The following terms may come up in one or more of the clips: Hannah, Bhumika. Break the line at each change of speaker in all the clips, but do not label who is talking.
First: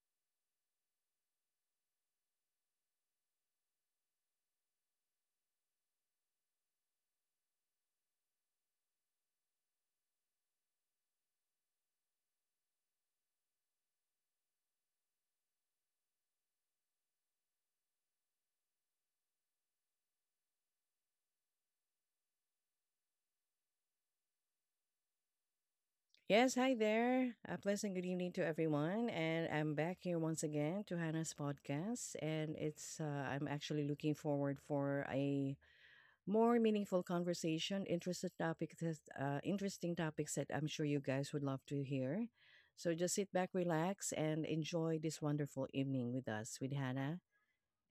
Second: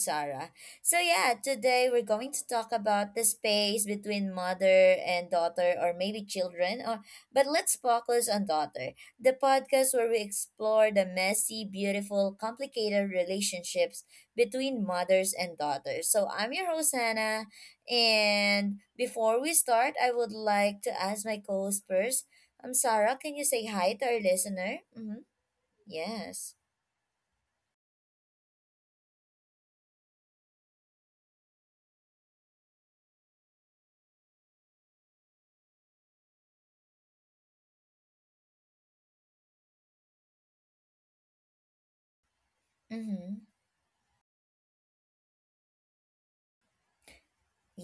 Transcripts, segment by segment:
Sarah. Today we're going to talk about the space between mother and daughter, or maybe children, or but let's focus on daughter. The podcast where we explore the messy, beautiful, complicated relationships between mothers and daughters. So I'm your host Hannah, and before we start, I would like to ask my co-host first. I'm Sarah, can you say hi to our listener? Mhm.
Yes,
Yes.
hi there. A pleasant good evening to everyone. And I'm back here once again to Hannah's podcast. And I'm actually looking forward for a more meaningful conversation, interested interesting topics that I'm sure you guys would love to hear. So just sit back,
Mhm.
relax, and enjoy this wonderful evening with us, with Hannah.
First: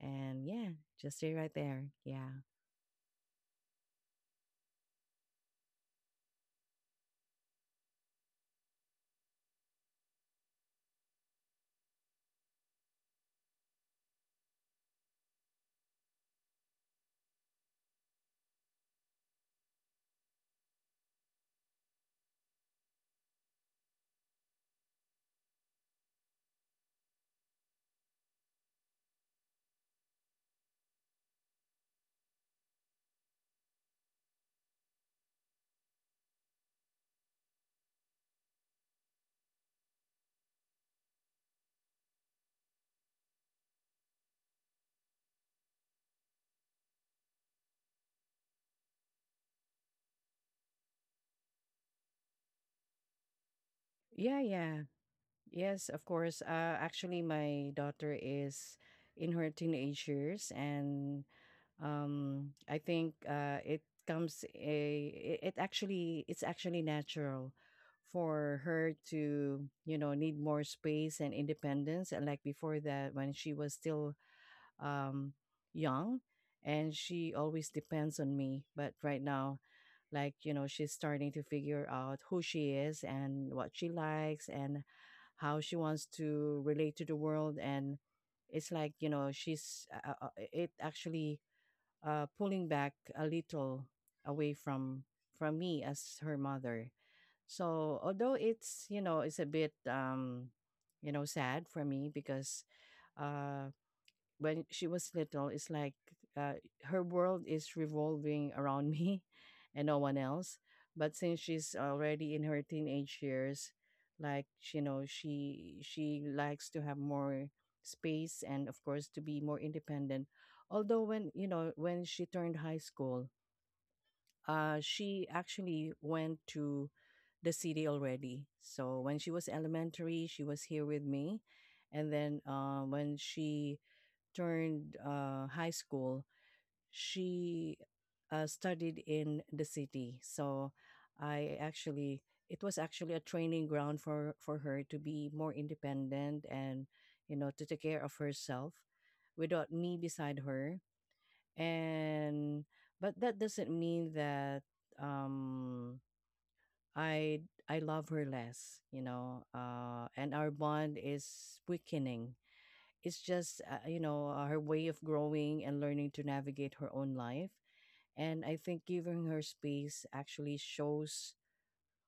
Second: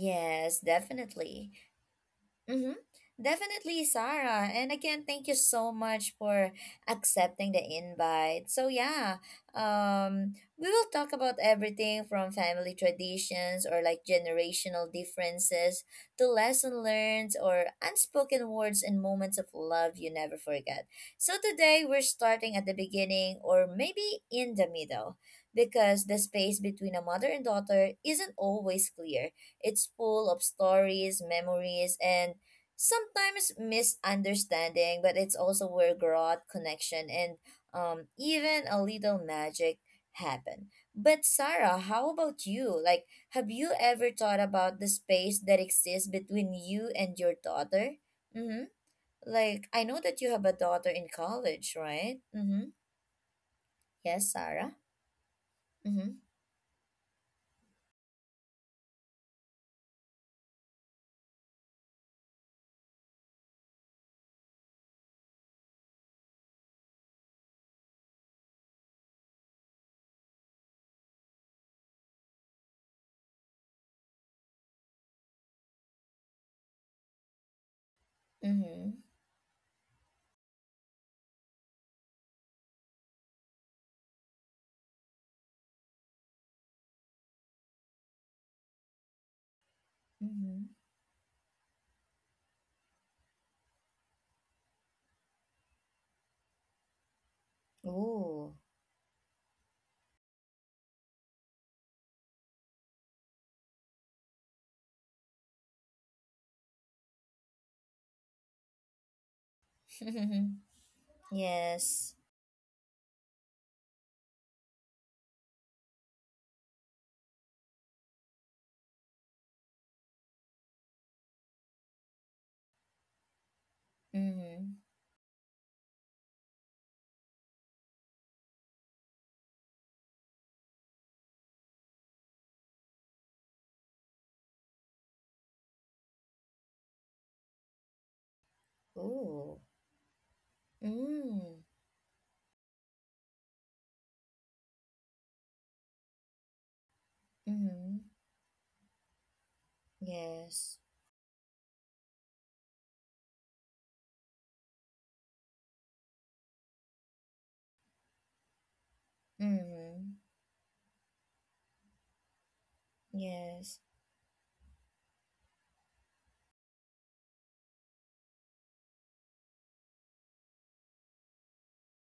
And yeah, just stay
definitely.
right there. Yeah.
Mm-hmm. Definitely, Sarah. And again, thank you so much for accepting the invite. We will talk about everything from family traditions or like generational differences to lesson learned or unspoken words and moments of love you never forget. So today we're starting at the beginning, or maybe in the middle, because the space between a mother and daughter isn't always clear. It's full of stories, memories, and sometimes misunderstanding, but it's also where growth, connection, and even a little magic happen. But Sarah, how about you? Like, have you ever thought about the space that exists between you and your daughter? Mm-hmm. Like, I know that you have a daughter in college, right? Mm-hmm. Yes,
Yeah,
Sarah.
yeah. Yes, of
Mm-hmm.
course. Actually, my daughter is in her teenage years, and I think it comes a it it actually it's actually natural for her to need more space and independence. And like before that, when she was still um, young, and she always depends on me. But
Mm-hmm.
right now, she's starting to figure out who she is and what she likes and how she wants to relate to the world, and it's like you know she's
Mm-hmm.
it actually pulling back a little away from me as her mother. So although
Ooh.
it's a bit sad for me, because uh when she was little, it's like uh, her world is revolving around me and no one else. But since she's
Yes.
already in her teenage years, she likes to have more space and of course to be more independent. Although when you know when she turned high school,
Mm-hmm.
she actually went to the city already. So when she was elementary, she was here with me, and then when she turned high school, she studied in
Ooh.
the city. So I
Mm.
actually, it was actually a training ground for her to be more independent and, you know, to take
Mm-hmm.
care of herself without me beside
Yes.
her. And, but that doesn't mean that um, I, I love her less, you know,
Mm-hmm.
and our bond is weakening. It's just
Yes.
her way of growing and learning to navigate her own life, and I think giving her space actually shows,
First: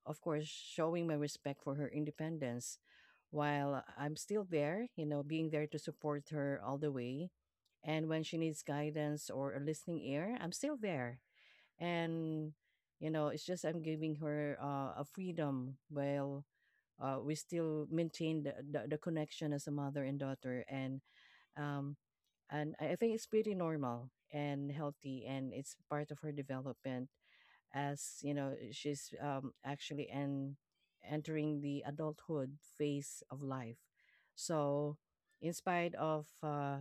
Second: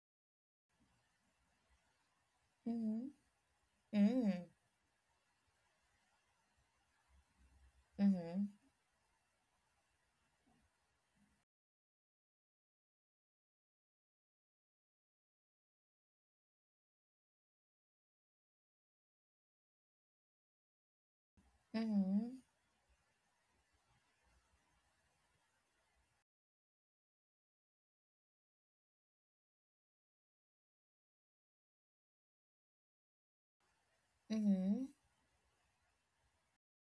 of course, showing my respect for her independence,
Mm-hmm.
while I'm
Mm-hmm.
still there, being there to support her all the way. And when she
Mm-hmm.
needs guidance or a listening ear, I'm still there. And it's just I'm giving her a freedom while we still maintain the connection as a mother and daughter. And um,
Mm-hmm.
I think it's pretty normal and healthy, and it's part of her development, as she's actually entering the adulthood phase of life.
Mm-hmm.
So, in spite of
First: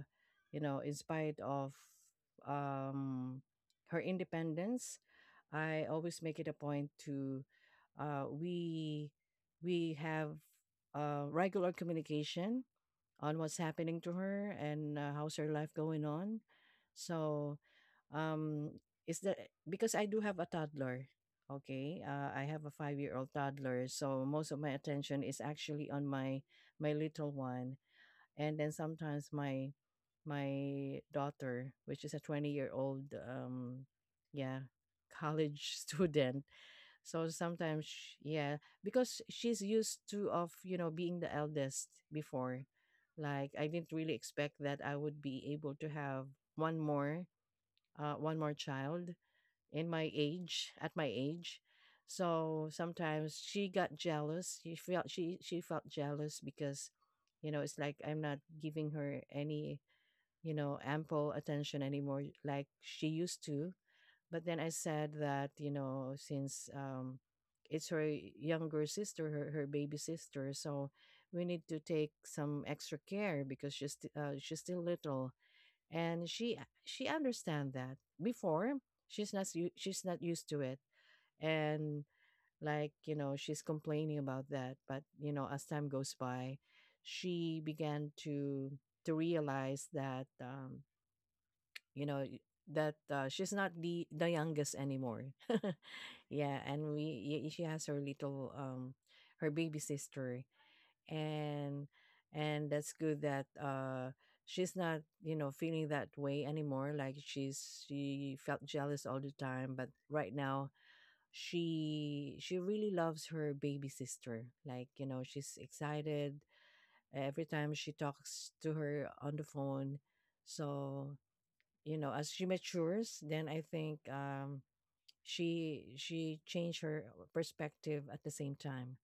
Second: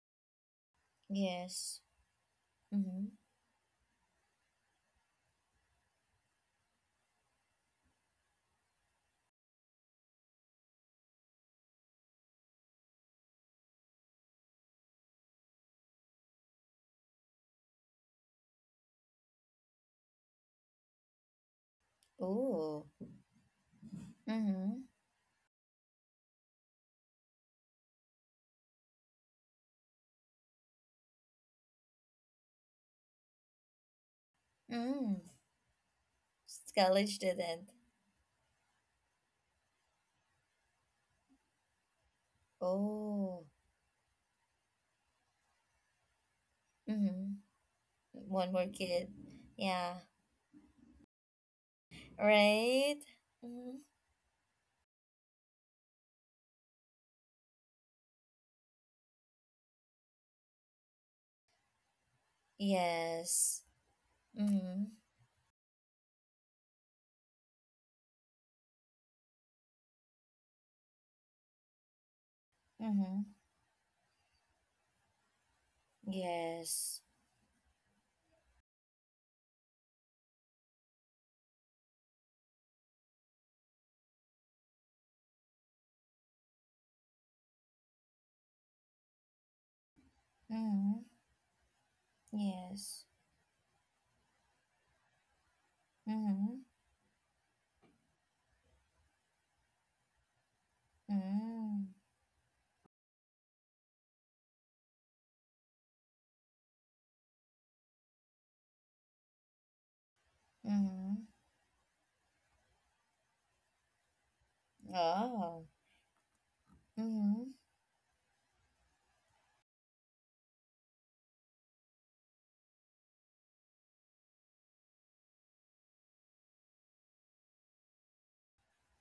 you know, in spite of
Yes. Mm-hmm.
um, her independence, I always make it a point to uh, we we have regular communication on what's happening to her and how's her life going on. So, um, is that because I do have a toddler? Okay, I have a
Ooh.
five-year-old toddler, so most of my
Mm-hmm.
attention is actually on my little one, and then sometimes my daughter, which is a 20-year-old, yeah,
Mm-hmm.
college student.
College
So
student.
yeah, because she's used to of being the eldest before. Like
Oh.
I didn't really expect that I would be able to have one more,
Mm-hmm.
one more
One more
child
kid.
in
Yeah.
my age at my age. So
Right?
sometimes she
Mm-hmm.
got jealous. She felt she felt jealous because, you know, it's like I'm not giving her any ample attention anymore like she used
Yes.
to. But then I
Mm-hmm.
said that, you know, since it's her younger sister, her baby sister, so we need to take some extra
Mm-hmm.
care because she's still little, and she
Yes.
understand that. Before she's not used to it, and she's complaining about that. But you know, as time goes by, she began to realize that
Mm-hmm.
you know y- that
Yes.
she's not the youngest anymore. Yeah,
Mm-hmm.
and she has her little her baby sister. and
Mm-hmm.
and that's good that she's not, feeling that way anymore, like she felt jealous all the time. But right now
Mm-hmm.
she really loves her baby sister. Like she's
Oh.
excited every
Mm-hmm.
time she talks to her on the phone. So as she matures, then I think she changed her perspective at the same time.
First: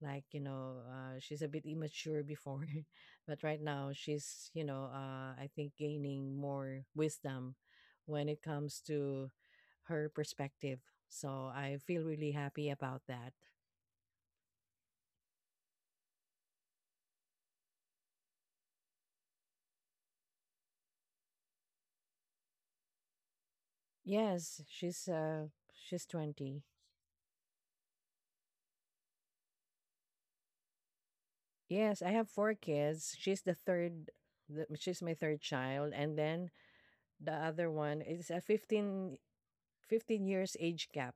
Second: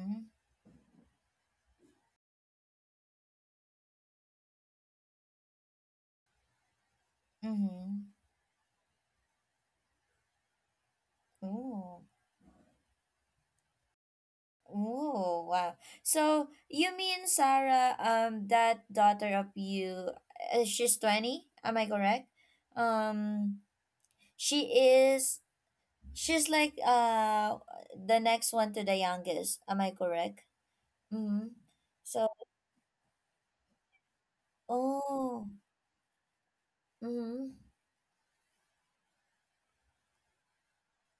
Like she's a bit immature before, but right now she's I think gaining more wisdom
Mm-hmm.
when it comes to her perspective. So I
Oh,
feel really happy about that.
oh, wow. So you mean, Sarah, that daughter of you, she's 20, am I correct? Um,
Yes,
she is,
she's
she's
20.
like the next one to the youngest, am I correct? Mm-hmm.
Yes, I
So,
have four kids. She's the third. She's my third
oh,
child, and then the
mm-hmm,
other one is a fifteen years age gap.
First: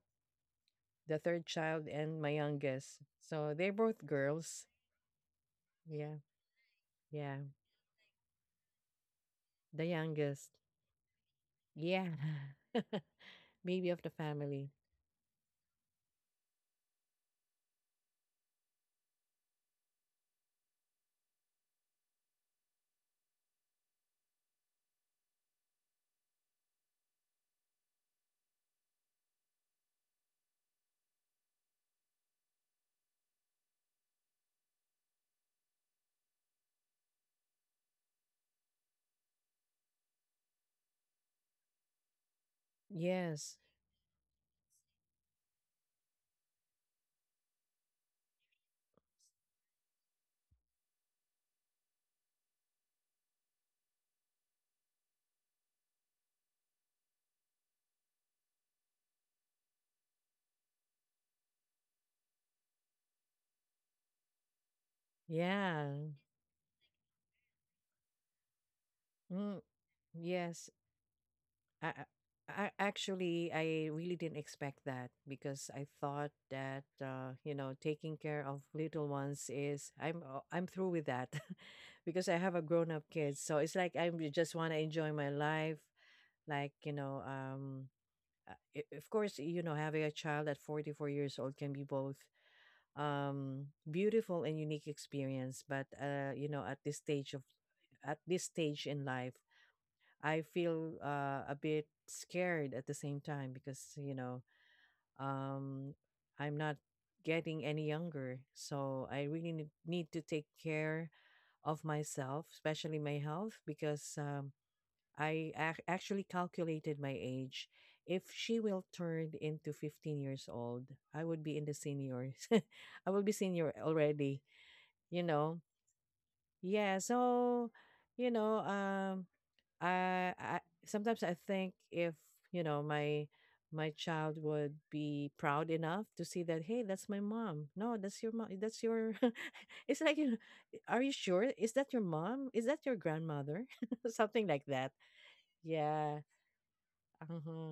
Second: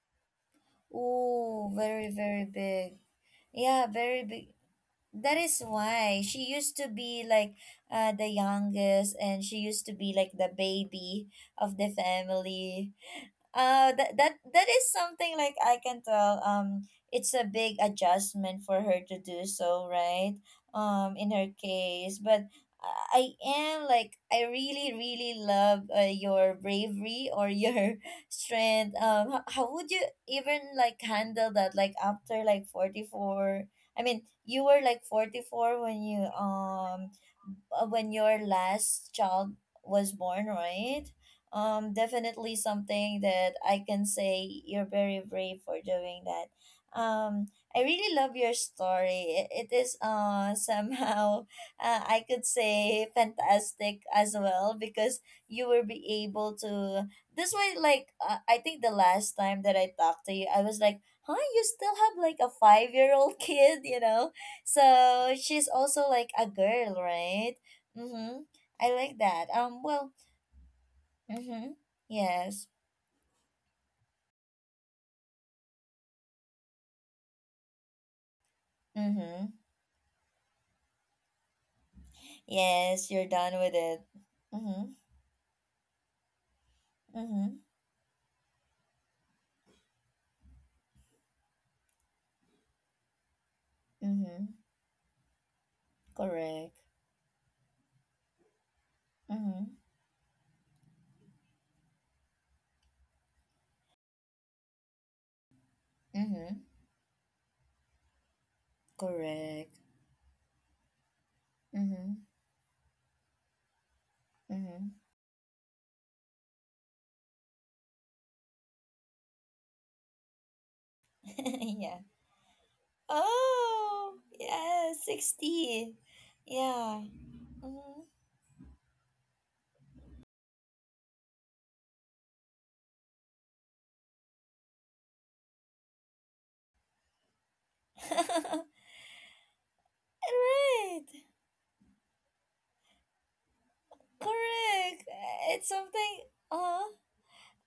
The third
oh,
child
very,
and my
very big.
youngest, so they're
Yeah,
both
very big.
girls.
That is
Yeah.
why she used to be
Yeah,
like the youngest, and she used
the
to be like the
youngest.
baby of the
Yeah.
family. Uh,
Baby of the
that, that that
family.
is something like I can tell, it's a big adjustment for her to do so, right? Um, in her case, but I am like, I really really love your bravery or your strength. Um, how would you even like handle that, like after like 44? I mean, you were like 44 when you when your last child was born, right? Definitely something that
Yes.
I can say, you're very brave for doing that. I really love your story. It is somehow I could say fantastic as well, because you will be able to. This way, like I think the last time that I talked to you, I was like, "Huh, you still have like a 5 year old kid?" You know, so she's
Yeah.
also like a girl, right? Mm-hmm. I like that.
Mm,
Well,
yes.
mm-hmm.
I,
Yes.
I really didn't expect that because I thought that you know, taking care of little ones
Mm-hmm.
is I'm through with that. Because I have a grown up
Yes, you're
kid,
done
so it's
with
like
it.
I just want to
Mm-hmm.
enjoy my life. Like
Mm-hmm.
of course, you know, having a child at 44 years old can be both beautiful and
Mm-hmm.
unique experience. But you know, at
Correct.
this stage of at this stage in life,
Mm-hmm.
I feel a bit scared at the same time, because um, I'm
Mm-hmm.
not getting any younger, so I really need
Correct.
need to take care of
Mm-hmm.
myself, especially my health. Because
Mm-hmm.
actually calculated my age. If she will turn into 15 years old, I would be in the
Yeah.
seniors. I will be senior
Oh,
already,
yeah,
you know.
60.
Yeah,
Yeah.
so
Mm-hmm.
you know, um I sometimes I think if my my child would be proud enough to see that, hey, that's my mom. No, that's your mom, that's your it's like, you know, are you
Right.
sure? Is that your mom? Is that your grandmother? Something like that.
Correct. It's something.
Yeah.
Uh-huh.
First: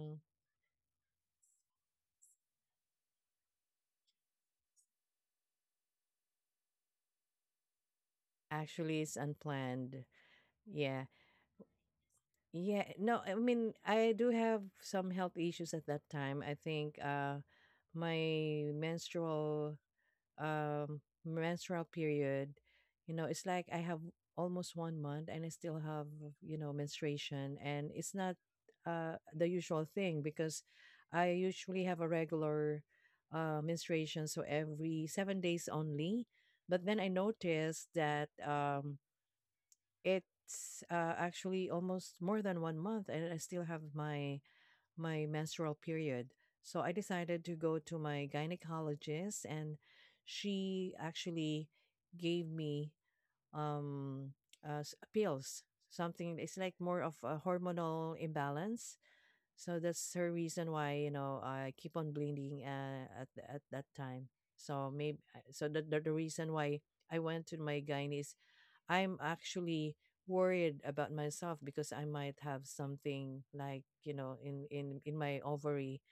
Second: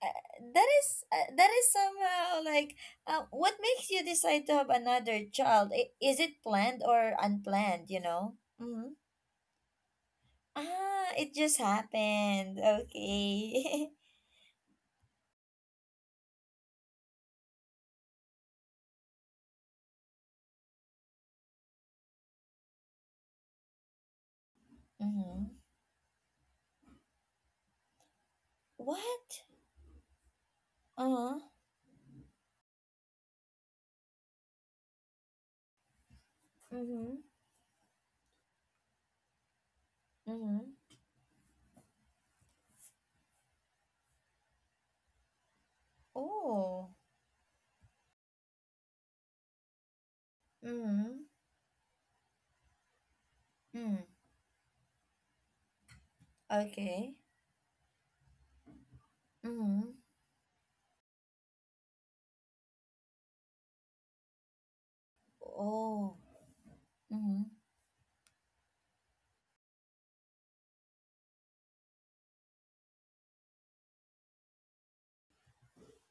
Uh, that is somehow like what makes you decide to have another child? Is it planned or unplanned, you know? Mm-hmm.
Actually, it's unplanned. Yeah.
Ah, it just happened,
Yeah, no, I mean,
okay.
I do have some health issues at that time. I think my menstrual period, you know, it's like I have almost one month and
Mm-hmm.
I still have, you know, menstruation, and it's not
What?
the usual thing, because I
Uh-huh.
usually have a regular menstruation, so every 7 days only. But then I
Mm-hmm.
noticed that
Mm-hmm.
it's actually almost more than 1 month and I still have my my menstrual period. So
Oh.
I decided to go to my gynecologist, and she
Mm-hmm.
actually gave me
Mm.
um, pills. Something it's like more
Okay.
of a hormonal imbalance. So
Mm-hmm.
that's her reason why, you know, I keep on bleeding at that time. So maybe so
Oh.
the reason why I
Mm-hmm.
went to my gynae is I'm actually worried about myself, because I might have something like, you know, in in my ovary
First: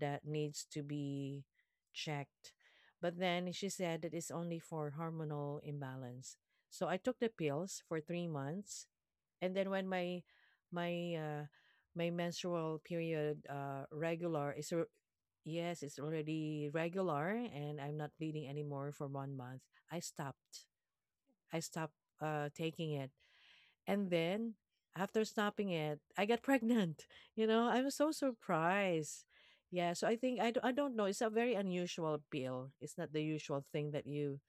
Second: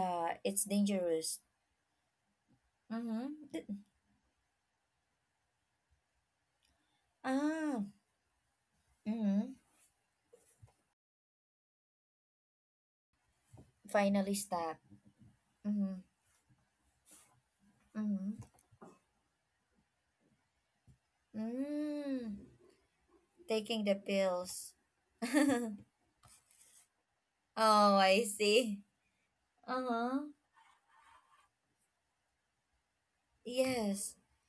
that
it's
needs to
dangerous.
be checked. But then she
Mm-hmm.
said that it's only for hormonal imbalance. So I took the pills
Ah.
for 3 months,
Mm-hmm.
and then when my uh my menstrual period
Finally
regular is
stop.
r- yes, it's
Mm-hmm.
already regular and I'm not bleeding
Mm-hmm.
anymore for 1 month. I stopped. I stopped
Mm,
taking it.
taking the
And then
pills.
after stopping it, I got pregnant. You know, I
Oh,
was so
I see.
surprised. Yeah, so I
Uh-huh.
think I don't know. It's a very unusual pill. It's not the usual thing
Yes.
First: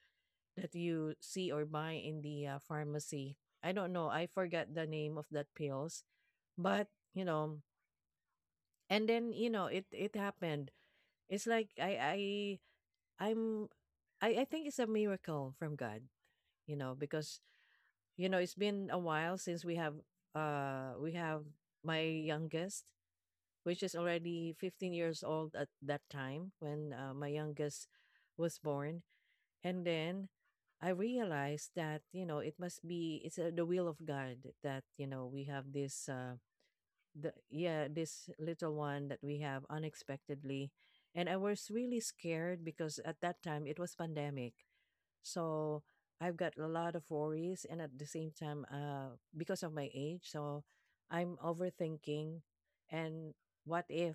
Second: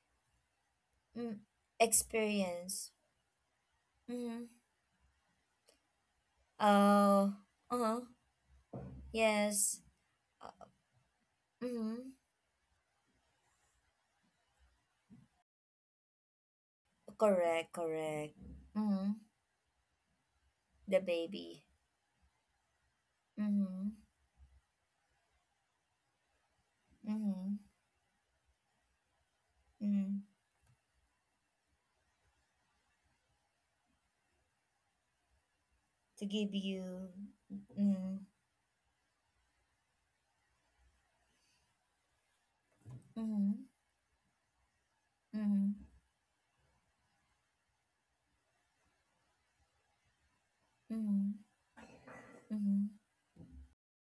that you
Mm,
see or buy in the
experience.
pharmacy. I don't know. I
Mm-hmm.
forgot the name of that pills, but you
Oh,
know,
uh-huh.
and then you know,
Yes.
it
Uh,
happened. It's like
mm-hmm.
I I'm I think it's a miracle from God, you know, because
Correct,
you
correct.
know it's been a
Mm-hmm.
while since
The
we have
baby.
my youngest, which
Mm-hmm.
is already 15 years old at that time, when my
Mm-hmm.
youngest was born. And
Mm-hmm.
then I realized that, you know, it must be, it's the will of God, that, you know, we have this
To give you.
the yeah
Mm-hmm.
this little one that we have unexpectedly. And I was really scared because at that
Mm-hmm.
time it was pandemic.
Mm-hmm.
So I've got a lot of worries, and at the same time, because of my age, so I'm
Mm-hmm.
overthinking.
Mm-hmm.
And what if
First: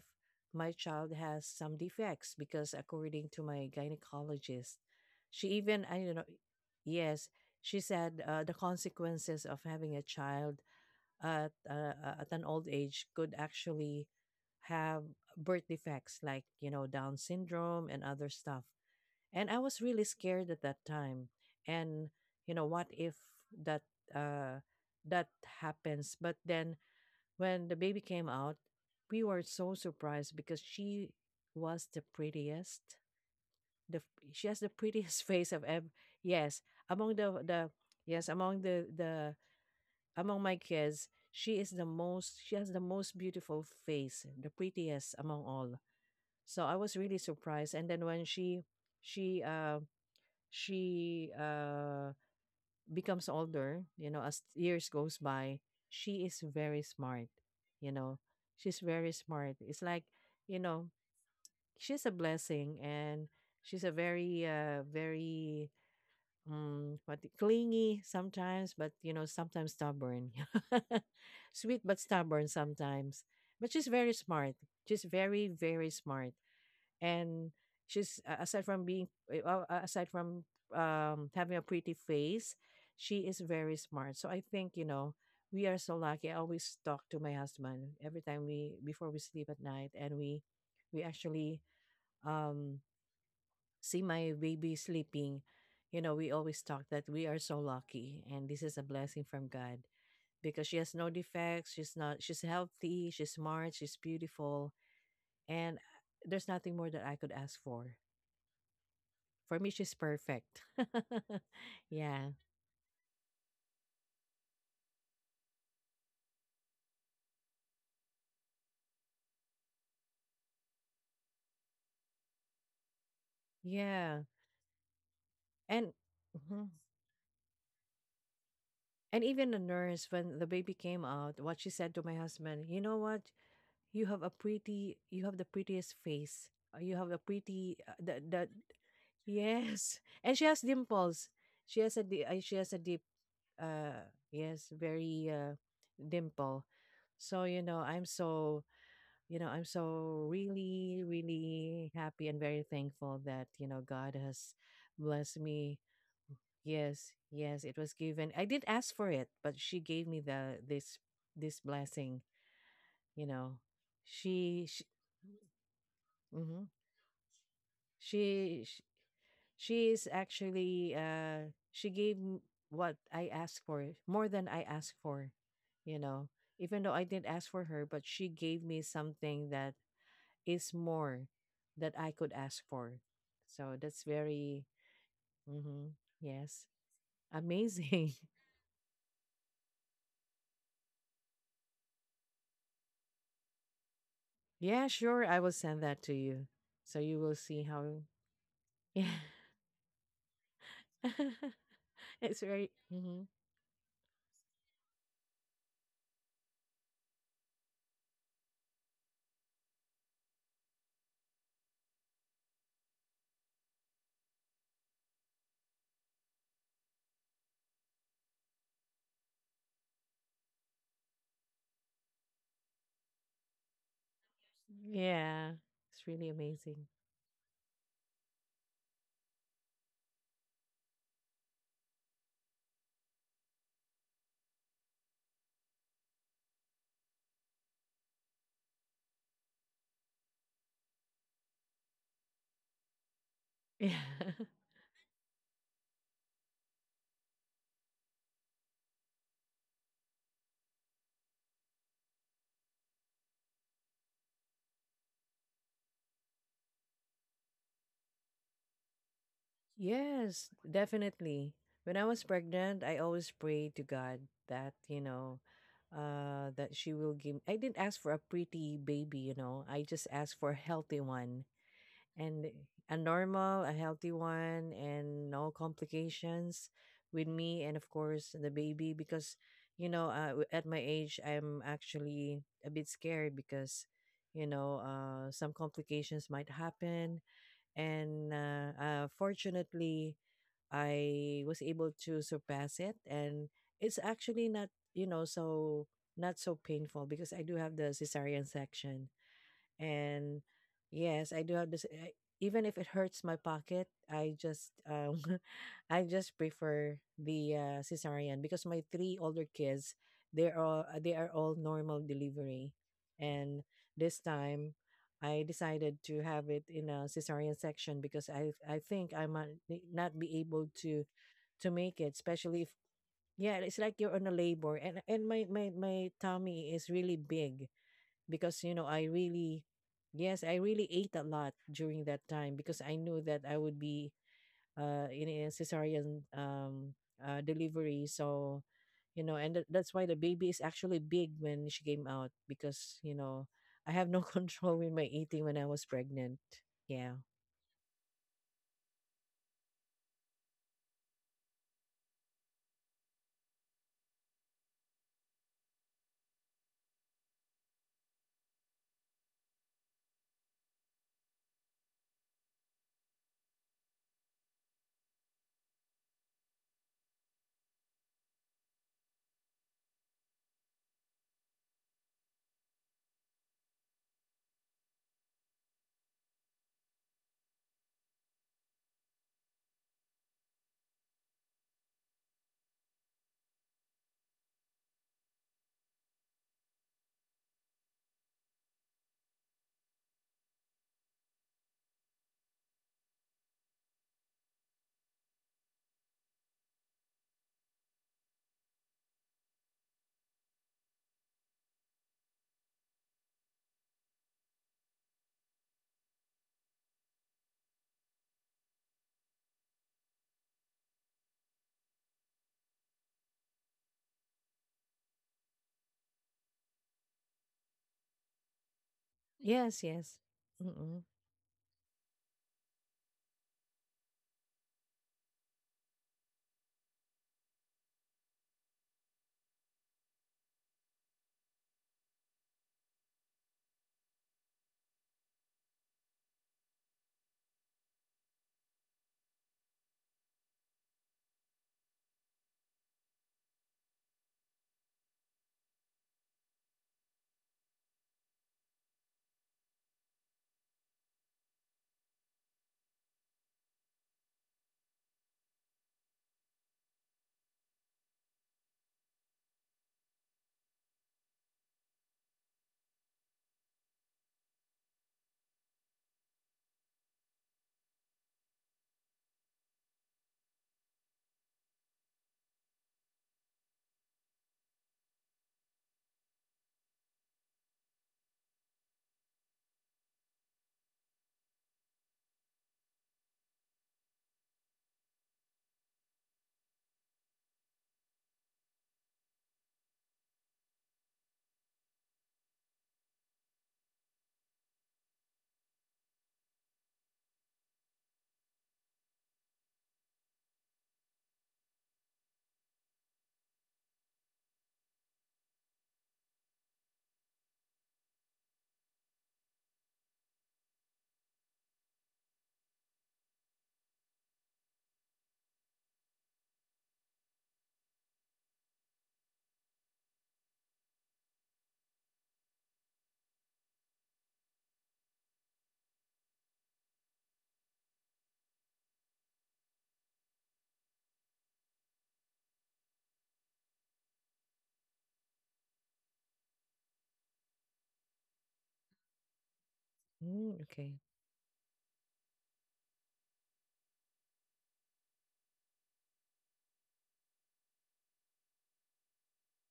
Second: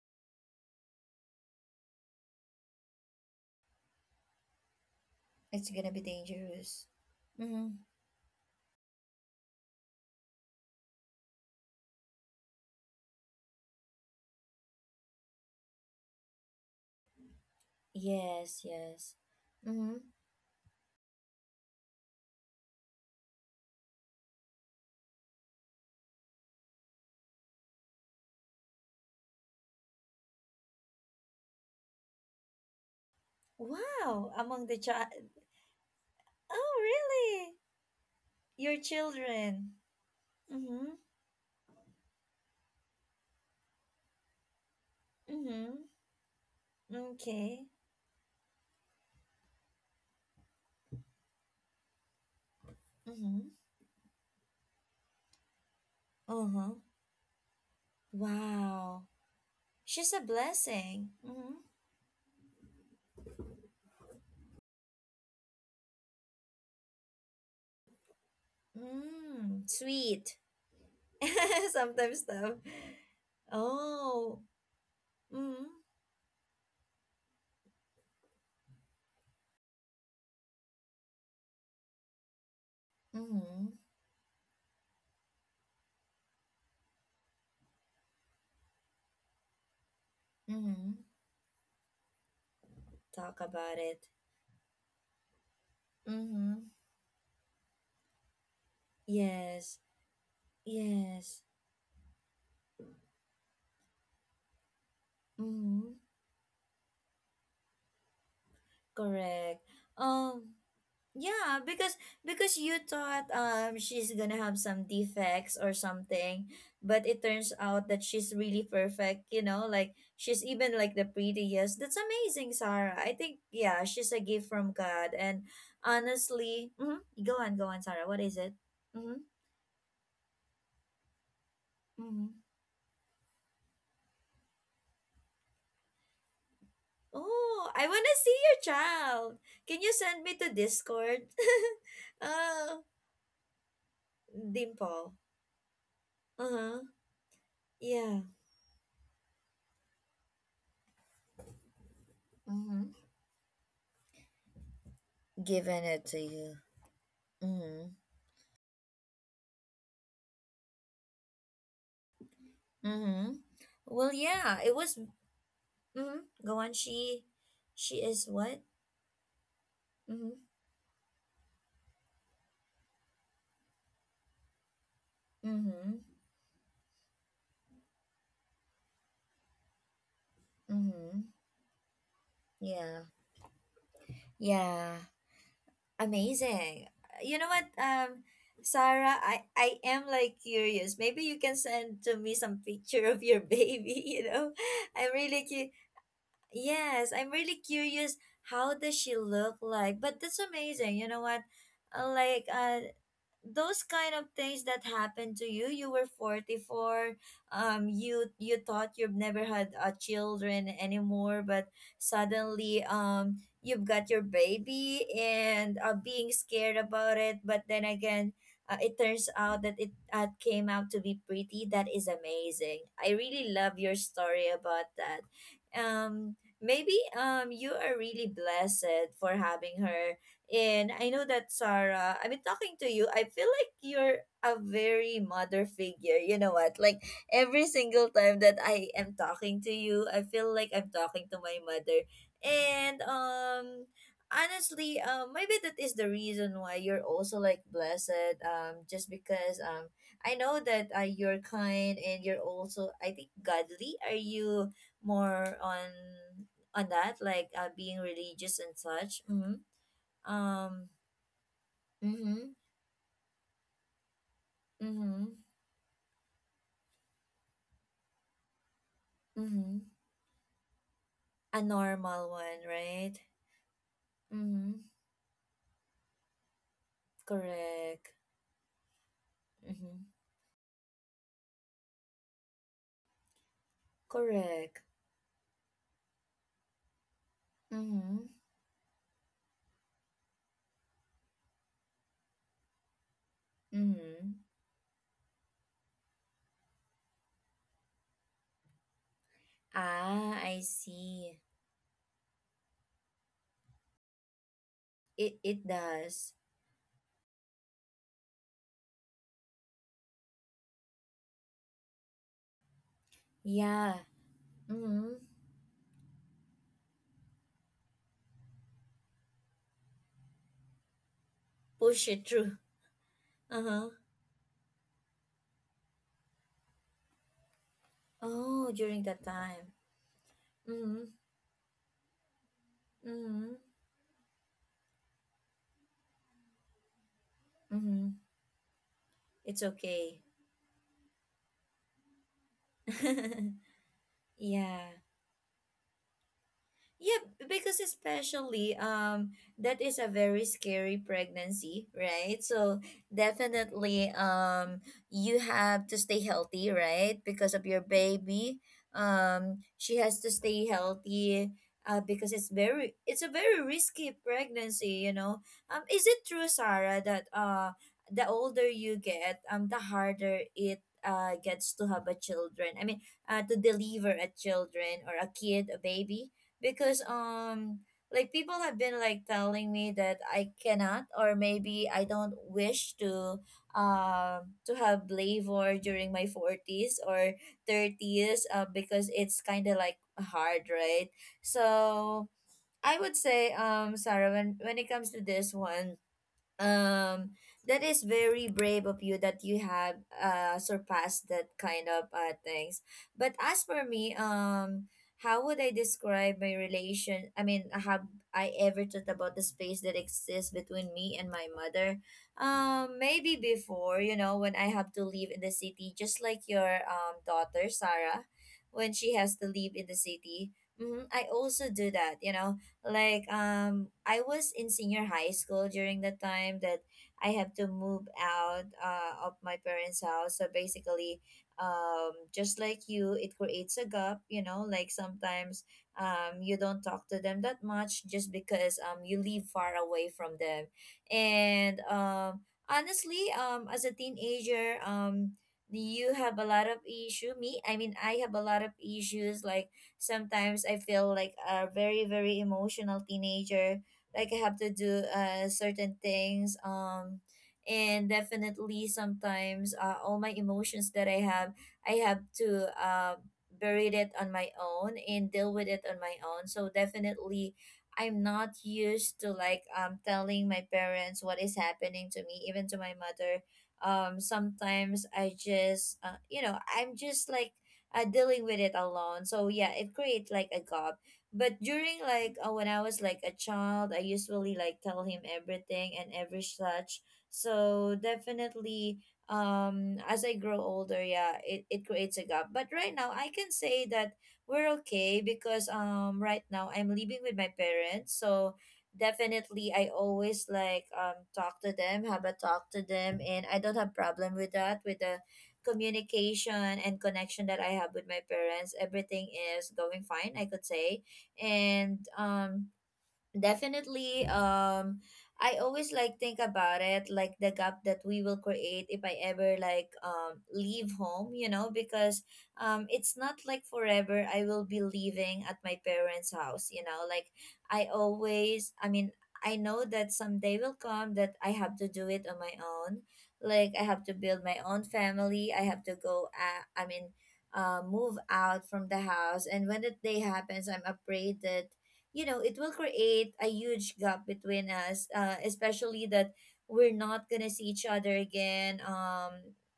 my child has some defects? Because according to my gynecologist, she
It's
even
gonna
I
be
don't know.
dangerous.
Yes,
Mm-hmm.
she said the consequences of having a child at an old age could actually have birth defects, like you know, Down syndrome and other
Yes,
stuff.
yes.
And I was
Mm-hmm.
really scared at that time. And you know, what if that uh that happens? But then when the baby came out, we were so surprised because she was the prettiest. The
Wow,
she has
among
the
the child.
prettiest face of ever. Yes,
Oh,
among
really?
the yes among
Your
the
children.
among my
Mhm.
kids, she is the most. She has the most beautiful face, the prettiest among all.
Mhm.
So I was really
Okay.
surprised. And then when she she uh she uh, becomes
Mhm.
older, you know, as years goes by, she is
Uh-huh.
very smart. You know, she's
Wow.
very smart. It's like,
She's a
you know,
blessing. Mhm.
she's a blessing and she's a very, very, what clingy sometimes, but, you know,
Mm,
sometimes
sweet.
stubborn. Sweet, but
Sometimes
stubborn
tough.
sometimes. But she's very
Oh.
smart. She's very,
Mhm.
very smart and aside from having a pretty face, she is
Mhm.
very smart, so I think, you know, we are so lucky. I always talk to my husband every time we before we sleep at night, and
Mhm.
we actually um
Talk about
see
it.
my baby sleeping. You know, we always
Mhm.
talk that we are so lucky and this is a blessing from
Yes.
God because she has no
Yes.
defects. She's not, she's healthy, she's smart, she's beautiful, and
Mhm.
there's nothing more that I could ask for.
Correct.
For me, she's
Um,
perfect.
yeah, because
Yeah,
you thought, um, she's gonna have some defects or something, but it turns out that she's really perfect, you know, like, she's even like the prettiest. That's amazing, Sarah. I think, yeah, she's a
yeah,
gift from God. And
and
honestly,
mhm.
mm-hmm, go on, go on, Sarah. What is it? Mm-hmm.
And even the nurse, when the baby came out, what she said to my
Mm-hmm.
husband, you know what? You have a pretty, you have the prettiest face. You have a
Oh,
pretty,
I wanna see
the
your child. Can you
yes,
send me
and she
to
has
Discord?
dimples. She has
Oh,
a deep, yes,
dimple.
very dimple.
Uh-huh.
So you know, I'm
Yeah.
so you know, I'm so really, really happy and very
Mm-hmm.
thankful that, you know, God has blessed
Giving
me.
it to you.
Yes, yes, it
Mhm.
was given. I didn't ask for it, but she gave me the this this blessing, you
Mm-hmm.
know.
Well, yeah,
She
it
she
was. Mm-hmm. Go
mhm.
on. She is what?
she, sh she is
Mm-hmm.
actually she gave what I asked for, more than I asked for,
Mm-hmm.
you know. Even though I didn't ask for her, but she gave me something that is
Mm-hmm.
more that I could ask for.
Yeah.
So that's very,
Yeah.
mhm, yes,
Amazing. You know what,
amazing.
Sarah, I am like curious. Maybe you can send to me some picture of your baby. You know,
Yeah,
I'm
sure. I
really
will
cu-
send that to you. So
yes,
you
I'm
will
really
see how,
curious. How does
yeah.
she look like? But that's amazing. You know what? Uh, Like,
It's very,
uh,
mhm,
those kind of things that happened to you, you were 44, you you thought you've never had children anymore, but suddenly, um, you've got your baby, and being scared about it, but then again, it turns out that it came out to be pretty. That is amazing, I really love your story about that.
yeah, it's really
Um,
amazing.
maybe, um, you are really blessed for having her. And I know that, Sarah, I've been talking to you, I feel like you're a very mother figure. You know what? Like, every single time that I am talking to you, I feel like I'm talking to my mother. And
Yeah.
honestly, um, maybe that is the reason why you're also like blessed. Um, just because, um, I know that you're kind, and you're also I think godly. Are you more on that like being religious and such? Mhm.
Yes,
Um,
definitely. When I was
mhm,
pregnant, I always prayed to God that, you
mhm,
know, uh that she will give I didn't ask for a pretty baby, you know.
mhm.
I just asked for a healthy one
A normal
and
one,
a
right?
normal, a healthy one,
Mhm.
and no complications with me, and of
Correct.
course the baby. Because you
Mhm.
know, at my age, I'm actually a bit scared because you
Correct.
know some complications might happen,
Mhm.
and fortunately, I was able to surpass it, and it's
Mhm.
actually you know so not so painful because I do have the cesarean section,
Ah,
and
I see.
yes, I do have this. Even if it hurts my pocket, I just
It
I
does.
just prefer the cesarean because my three older kids, they are all normal delivery, and
Yeah.
this time
Mhm.
I decided to have it in a cesarean section because I think I might not be able to
Push
make it,
it through.
especially if yeah, it's
Uh-huh.
like you're on a labor, and my tummy is really big, because
Oh,
you know
during
I
that
really
time.
yes, I really
Mhm.
ate a lot during that time because I knew that
Mhm.
I would be in a cesarean delivery.
Mhm.
So you know,
It's
and that's why
okay.
the baby is actually big when she came out, because you know I have no
Yeah.
control with my eating when I was pregnant.
Yeah,
Yeah.
because especially, um, that is a very scary pregnancy, right? So definitely, um, you have to stay healthy, right? Because of your baby. Um, she has to stay healthy because it's very, it's a very risky pregnancy, you know. Um, is it true, Sarah, that the older you get, um, the harder it gets to have a children. I mean, to deliver a children or a kid, a baby? Because, um, like, people have been like telling me that I cannot, or maybe I don't wish to have labor during my 40s or 30s, because it's kind of like hard, right? So I would say, um, Sarah, when it comes to this one, um, that is very brave of you that you have surpassed that kind of things. But as for me, how would I describe my relation? I mean, have I ever thought about the space that exists between me and my mother? Maybe before, you know, when I have to live in the city, just like your, um, daughter Sarah, when she has to live in
Yes,
the
yes.
city. Mm-hmm,
Mm-mm.
I also do that, you know, like, um, I was in senior high school during the time that I have to move out, of my parents house, so basically, um, just like you, it creates a gap, you know, like, sometimes, um, you don't talk to them that much just because, um, you live far away from them. And, um, honestly, um, as a teenager, um, you have a lot of issue me I mean I have a lot of issues. Like, sometimes I feel like a very very emotional teenager. Like, I have to do certain things. And definitely sometimes, all my emotions that I have to bury it on my own and deal with it on my own. So definitely, I'm not used to, like, um, telling my parents what is happening to me, even to my mother. Sometimes I just, you know, I'm just like, dealing with it alone. So yeah, it creates like a gap. But during like, when I was like a child, I usually like tell him everything and every such. So definitely, as I grow older, yeah, it creates a gap. But right now, I can say that we're okay because, um, right now I'm living with my parents, so definitely I always like, um, talk to them, have a talk to them, and I don't have problem with that, with the communication and connection that I have with my parents. Everything is going fine, I could say. And definitely, I always like think about it, like the gap that we will create if I ever like leave home, you know, because it's not like forever I will be living at my parents' house, you know, like I always, I mean, I know that someday will come that I have to do it on my own, like I have to build my own family, I have to go, I mean, move out from the house, and when that day
Mm,
happens, I'm
okay.
afraid that you know it will create a huge gap between us, especially that we're not gonna see each other again,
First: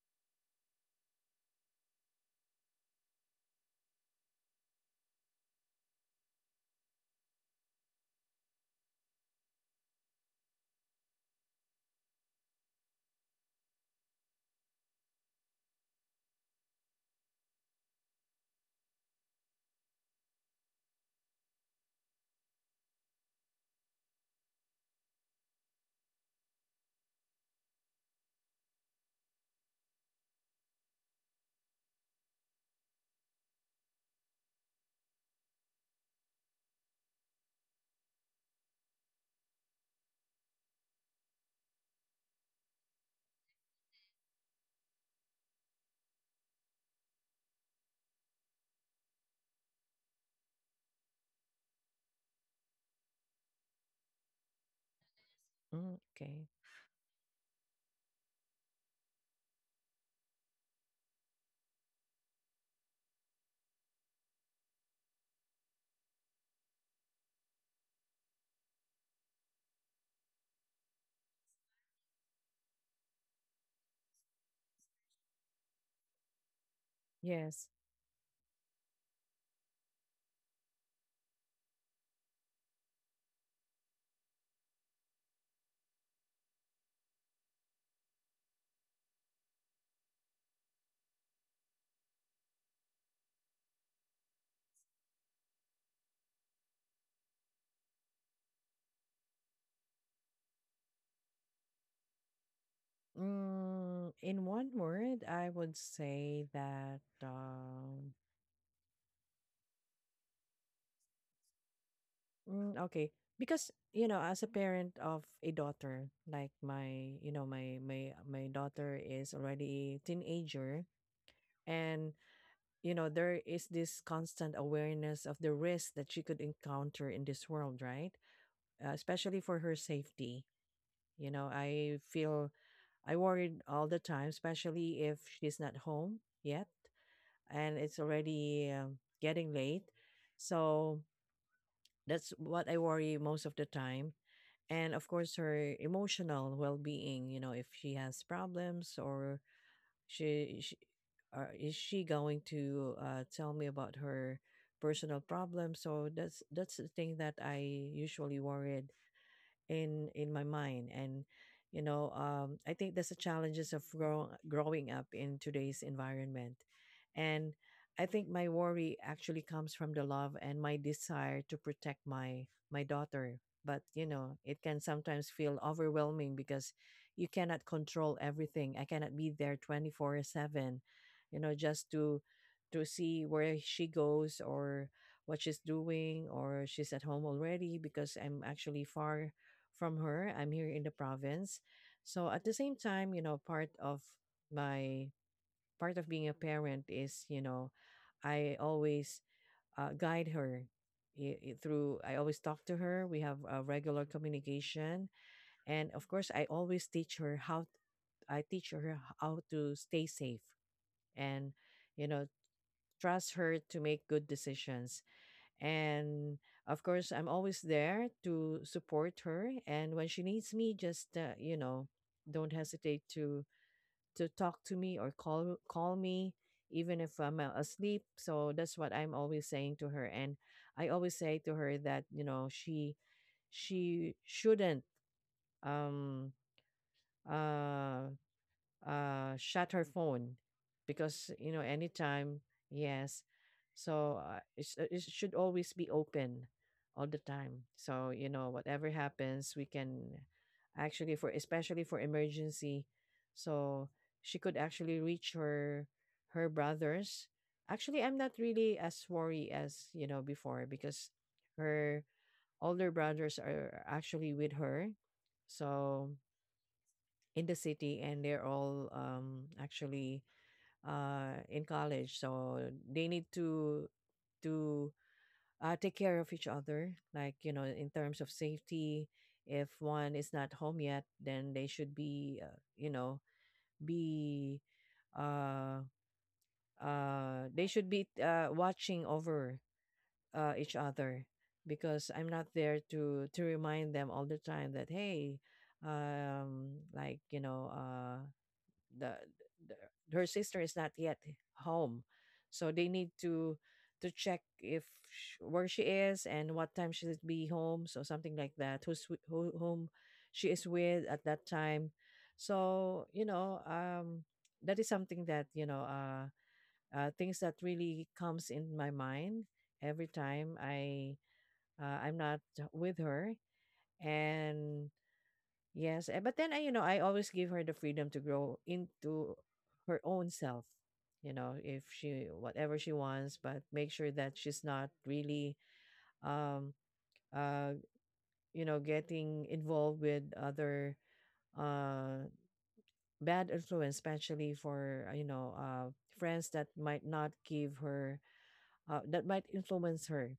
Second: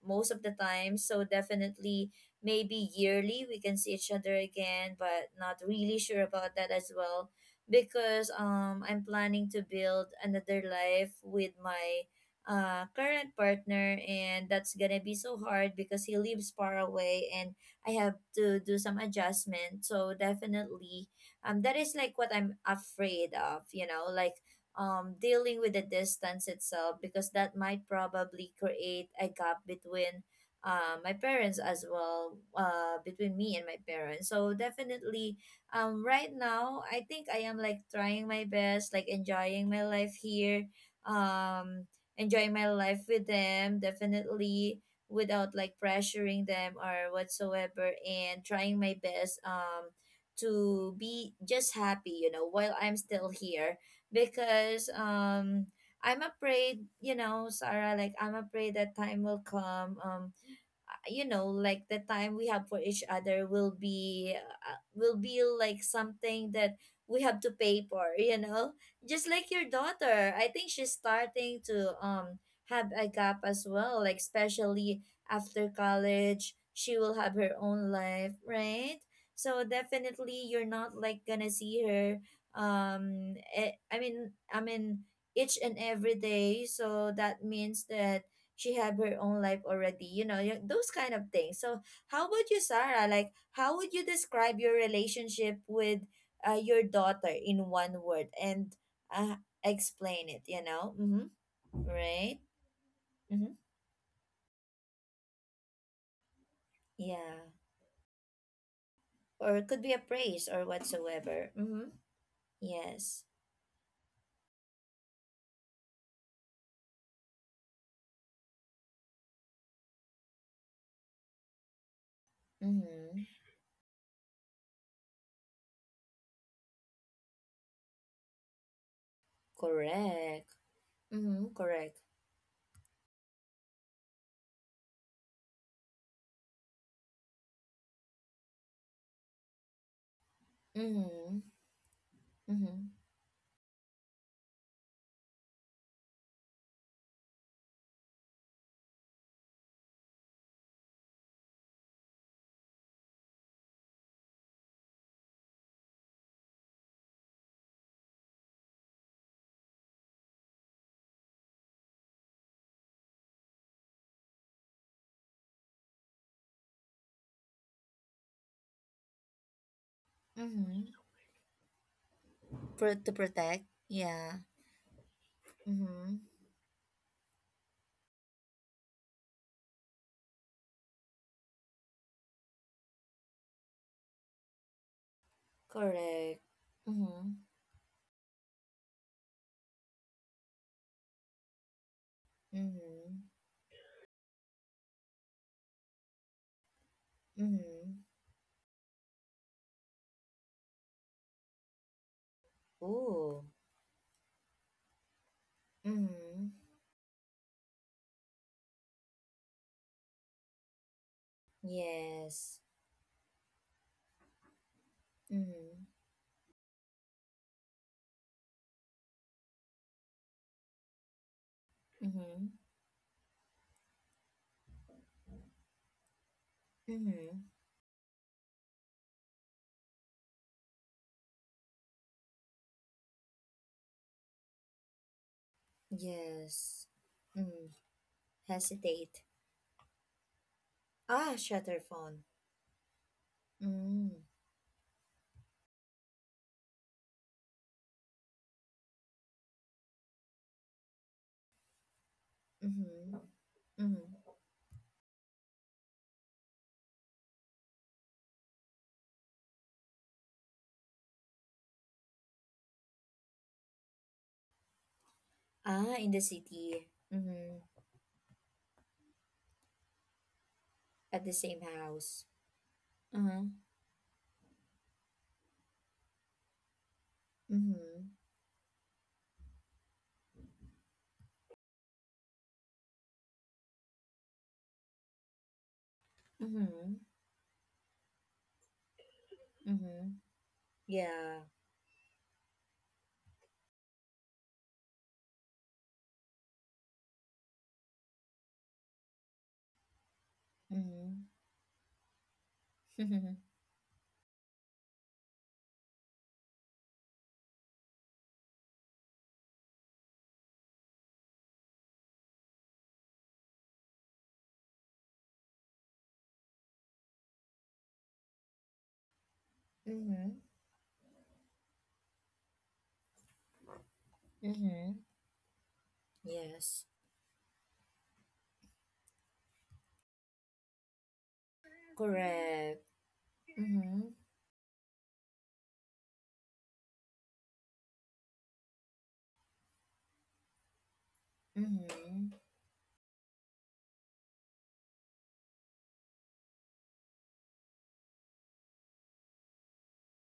most of the time. So definitely maybe yearly we can see each other again, but not really sure about that as well because I'm planning to build another life with my current partner, and that's gonna be so hard because he lives far away and I have to do some adjustment. So definitely that is like what I'm afraid of, you know, like dealing with the distance itself, because that might probably create a gap between my parents as well between me and my parents. So definitely right now I think I am like trying my best, like enjoying my life here, um enjoying my life with them, definitely, without like pressuring them or whatsoever, and trying my best to be just happy, you know, while I'm still here because
Mm,
I'm
okay.
afraid, you know, Sarah, like I'm afraid that time will come, you know, like the time we have for each other will be like something that we have to pay for, you know. Just like your daughter, I think she's starting to have a gap as well, like especially after college she will have her
Yes.
own life, right? So definitely you're not like gonna see her, I mean, each and every day. So that means that she have her own life already, you know. Those kind of things. So how about you, Sarah? Like how would you describe your relationship with your daughter in one word and uh, explain it. Mm-hmm. Right. Mm-hmm.
Mm, in one word, I would say that
Yeah, or it could be a praise or whatsoever. Mm-hmm.
mm, okay.
Yes.
Because, you know, as a parent of a daughter, like my, you know, my daughter is already a teenager, and you know,
Mm-hmm.
there is this constant awareness of the risk that she could encounter in this world, right? Especially for her
Correct.
safety. You know,
Mm-hmm. Correct.
I worried all the time, especially if she's not home yet, and it's already getting late. So
Mm-hmm.
that's what I
Mm-hmm.
worry most of the time, and of course her emotional well-being. You know, if she has problems, she, she or is she going to tell me about her personal problems, so that's the thing that I usually worried in my mind. And you know, I think that's the challenges of growing up in today's environment, and I think my worry actually comes from the love and my
Mm-hmm.
desire to protect my
Pro- to
daughter,
protect.
but you
Yeah.
know it can sometimes feel
Mm-hmm.
overwhelming because you cannot control everything. I cannot be there 24/7, you know, just to see where she goes or what she's doing
Correct.
or she's at home
Mm-hmm.
already, because I'm actually far from her. I'm here in the province. So at the same time,
Mm-hmm.
you know, my part of being a parent is, you know,
Mm-hmm.
I always guide her I- through I always talk to her. We have
Oh.
a regular communication, and of course I
Mm-hmm.
always teach her how I teach her how to stay safe and, you know,
Yes.
trust her to make good decisions,
Mm-hmm.
and of course I'm always there to support her, and when she needs me, just you know,
Mm-hmm.
don't hesitate to talk to me or call me, even if I'm
Mm-hmm.
asleep. So that's what I'm always saying to her, and I always say to her that, you know, she shouldn't um
Yes. Mm.
uh
Hesitate.
shut her phone,
Ah,
because you know
shutter phone.
anytime yes,
Mm.
so it should always be open all the time. So you know, whatever happens, we can actually, for especially for emergency,
Mm-hmm.
so
Mm-hmm.
she could actually reach her brothers. Actually I'm not really as worried as you know before, because her older brothers are actually with her,
Ah, in
so
the city.
in
Mm-hmm.
the city, and they're all actually
At the same
in college.
house.
So they need
Uh-huh.
to take care of each other, like you know, in
Mm-hmm.
terms of safety. If one is not home yet, then they should be you know, be uh
Mm-hmm.
they should be watching over
Mm-hmm.
each other,
Yeah.
because I'm not there to remind them all the time that, hey, like you know, the, the her sister is not yet
Mm-hmm.
home, so they need to check if sh where she is and what time she should be home, so something like that. Who, whom she is with at that time. So you know, that is something that you know, things that really comes in my mind every
Mm-hmm.
time I I'm not with her.
Mm-hmm.
And yes, eh, but then I, you
Yes.
know, I always give her the freedom to grow into her own self. You know, if she whatever
Correct.
she wants, but make
Mm-hmm.
sure that she's not really, um, uh, you know, getting involved with other uh
Mm-hmm.
bad influence, especially for you know, friends that might not give her, that might influence her.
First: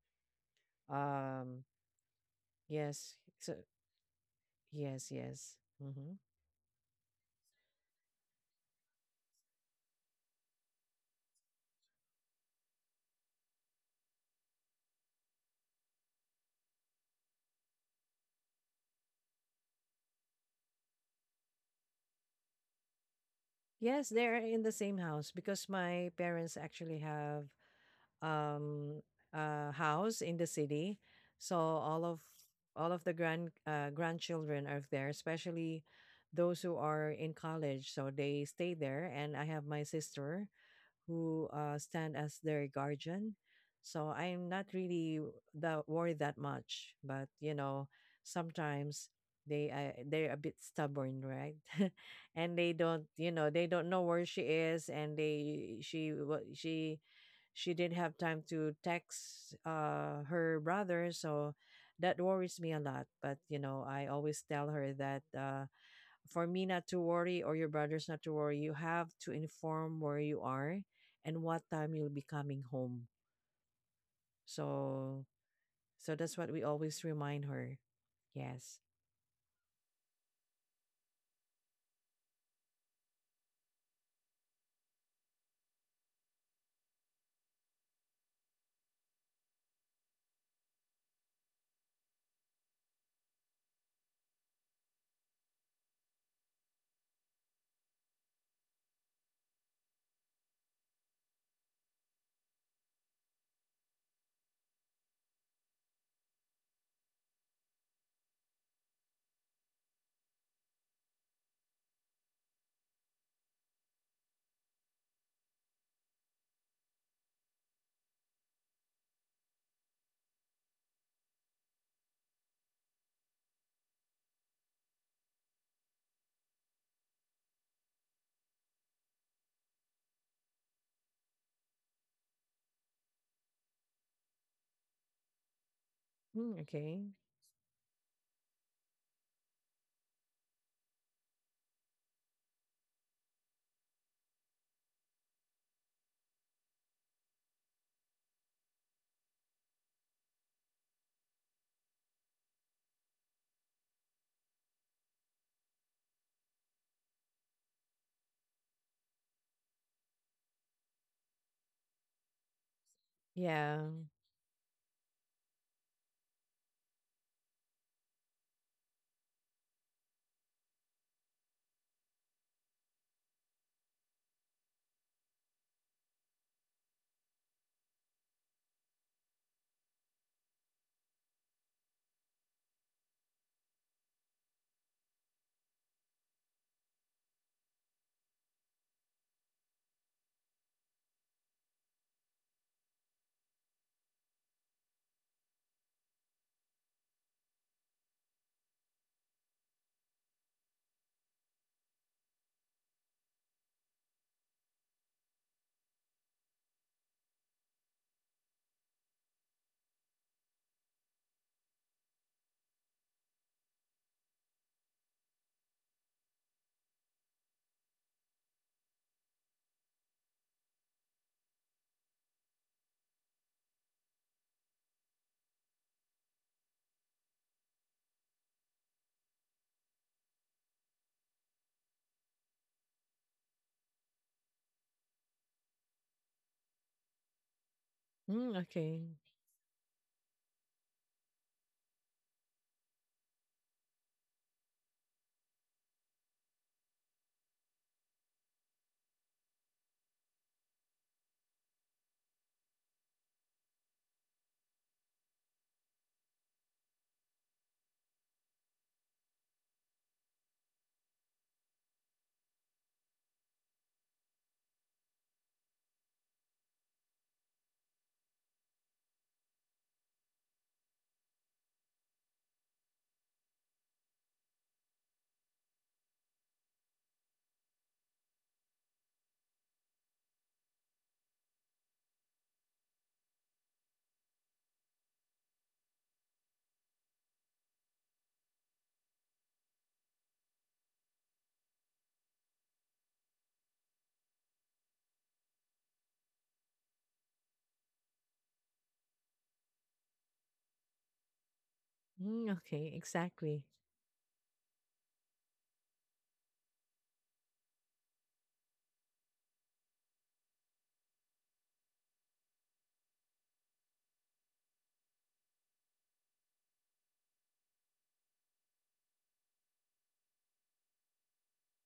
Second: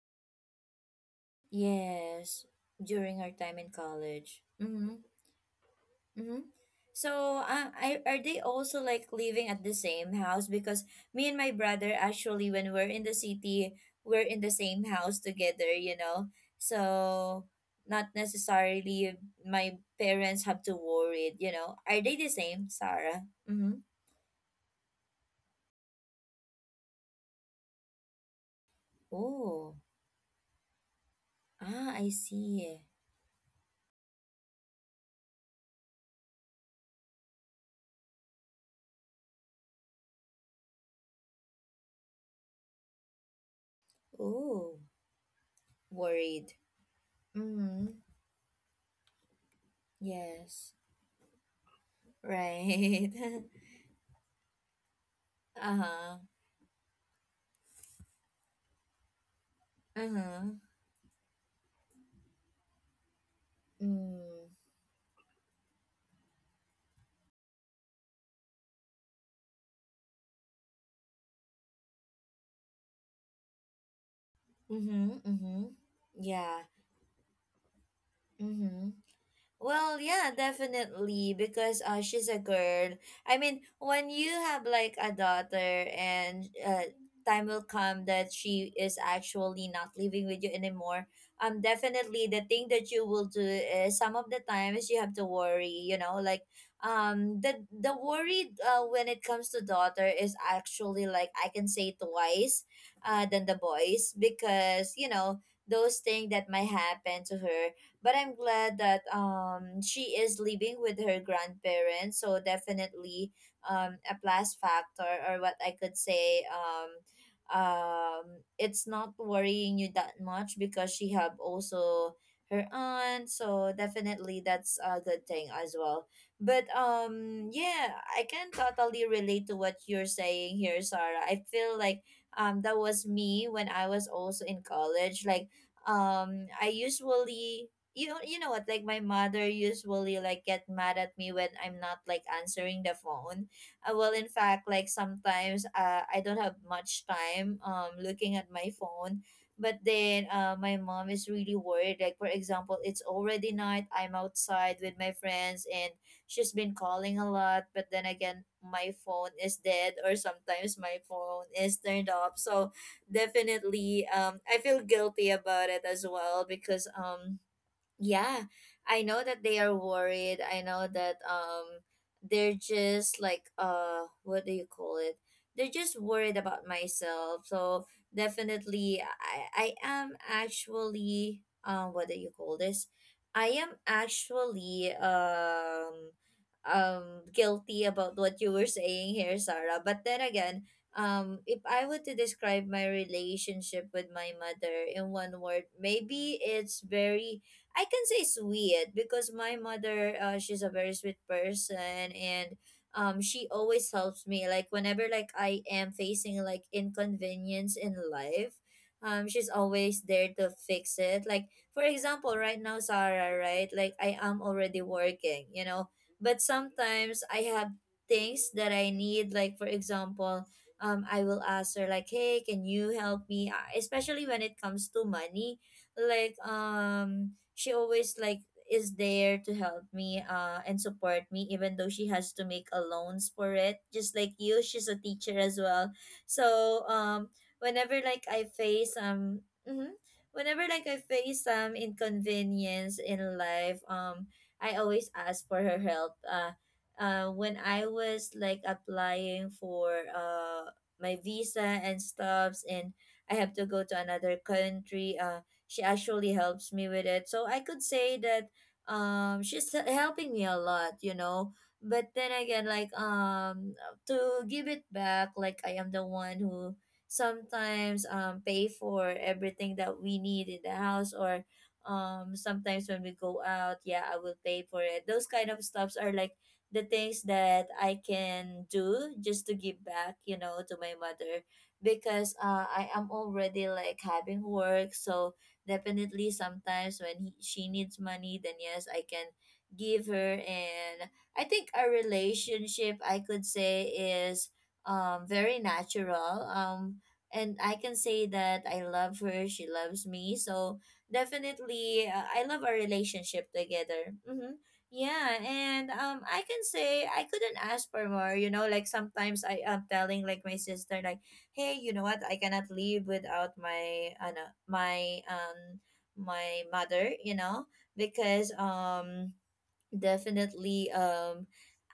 Um,
Yes,
yes,
during our
so
time in college. Mm-hmm.
yes, yes. Mm-hmm.
Mm-hmm. So, are they also like living at the same house? Because me and my brother, actually, when we're in the city, we're in the same house together, you know? So, not necessarily my parents have to worry, you know? Are they the same, Sarah? Mm-hmm.
Yes, they're in the same house because my parents actually have um
Oh,
a house in the city. So
ah, I see.
all of the grandchildren are there, especially those who are in college. So they stay there, and I have my sister who stand as their guardian. So I'm not
Oh,
really that worried that
worried.
much, but you
Mm-hmm.
know, sometimes they're a bit
Yes,
stubborn, right? And they
right.
don't, you know, they don't know where she is, and they
Uh-huh.
she wa- she didn't have time to text
Uh-huh.
her brother, so that worries me a lot. But you know, I
Mm.
always tell her that. For me not to worry, or your brothers not to worry, you have to inform where you are and what time you'll be coming home.
Mm-hmm.
So
Mm-hmm.
that's
Yeah.
what we always remind her. Yes.
Mm-hmm. Well, yeah, definitely because she's a girl. I mean, when you have like a daughter and time will come that she is actually not living with you anymore. Definitely the thing that you will do is some of the times you have to worry, you know, like the worry, when it comes to daughter, is actually like I can say twice than the boys because, you know, those things that might happen to her. But I'm glad that she is living with her grandparents. So definitely a plus factor, or what I could say, um it's not worrying you that much because she have also her aunt. So definitely that's a good thing as well. But yeah, I can totally relate to what you're saying here, Sarah. I feel like that was me when I was also in college. Like
Mm,
I
okay.
usually, you know, you know what, like my mother usually like get mad at me when I'm not like answering the phone, well, in fact like sometimes I don't have much time looking at my phone. But then my mom is really worried, like for example it's already night, I'm outside with my friends, and she's been calling a lot, but then again my phone is dead or sometimes my phone is turned off. So
Yeah.
definitely I feel guilty about it as well because yeah, I know that they are worried. I know that they're just like, what do you call it? They're just worried about myself. So definitely I am actually, what do you call this? I am actually guilty about what you were saying here, Sarah. But then again, if I were to describe my relationship with my mother in one word, maybe it's very, I can say it's weird because my mother, she's a very sweet person, and she always helps me. Like whenever like I am facing like inconvenience in life, she's always there to fix it. Like for example, right now, Sarah, right? Like I am already working, you know, but sometimes I have things that I need. Like for example, I will ask her like, "Hey, can you help me?" Especially when it comes to money, like she always like is there to help me and support me, even though she has to make a loans for it, just like you, she's a teacher as well. So whenever like I
Mm,
face
okay.
mhm, whenever like I face some inconvenience in life, I always ask for her help. When I was like applying for my visa and stuffs and I have to go to another country, she actually helps me with it. So I could say that helping me a lot, you know. But then again, like, to give it back, like I am the one who sometimes pay for everything that we need in the house, or sometimes when we go out, yeah, I will pay for it. Those kind of stuffs are like the things that I can do just to give back, you know, to my mother, because I am already like having work. So definitely sometimes when she needs money, then yes, I can give her. And I think our relationship, I could say, is very natural, and I can say that I love her, she loves me. So definitely, I love
Mm,
our
okay.
relationship
Exactly.
together. Mm-hmm. Yeah, and I can say I couldn't ask for more, you know. Like sometimes I am telling like my sister, like, hey, you know what? I cannot live without my my um my mother, you know, because definitely,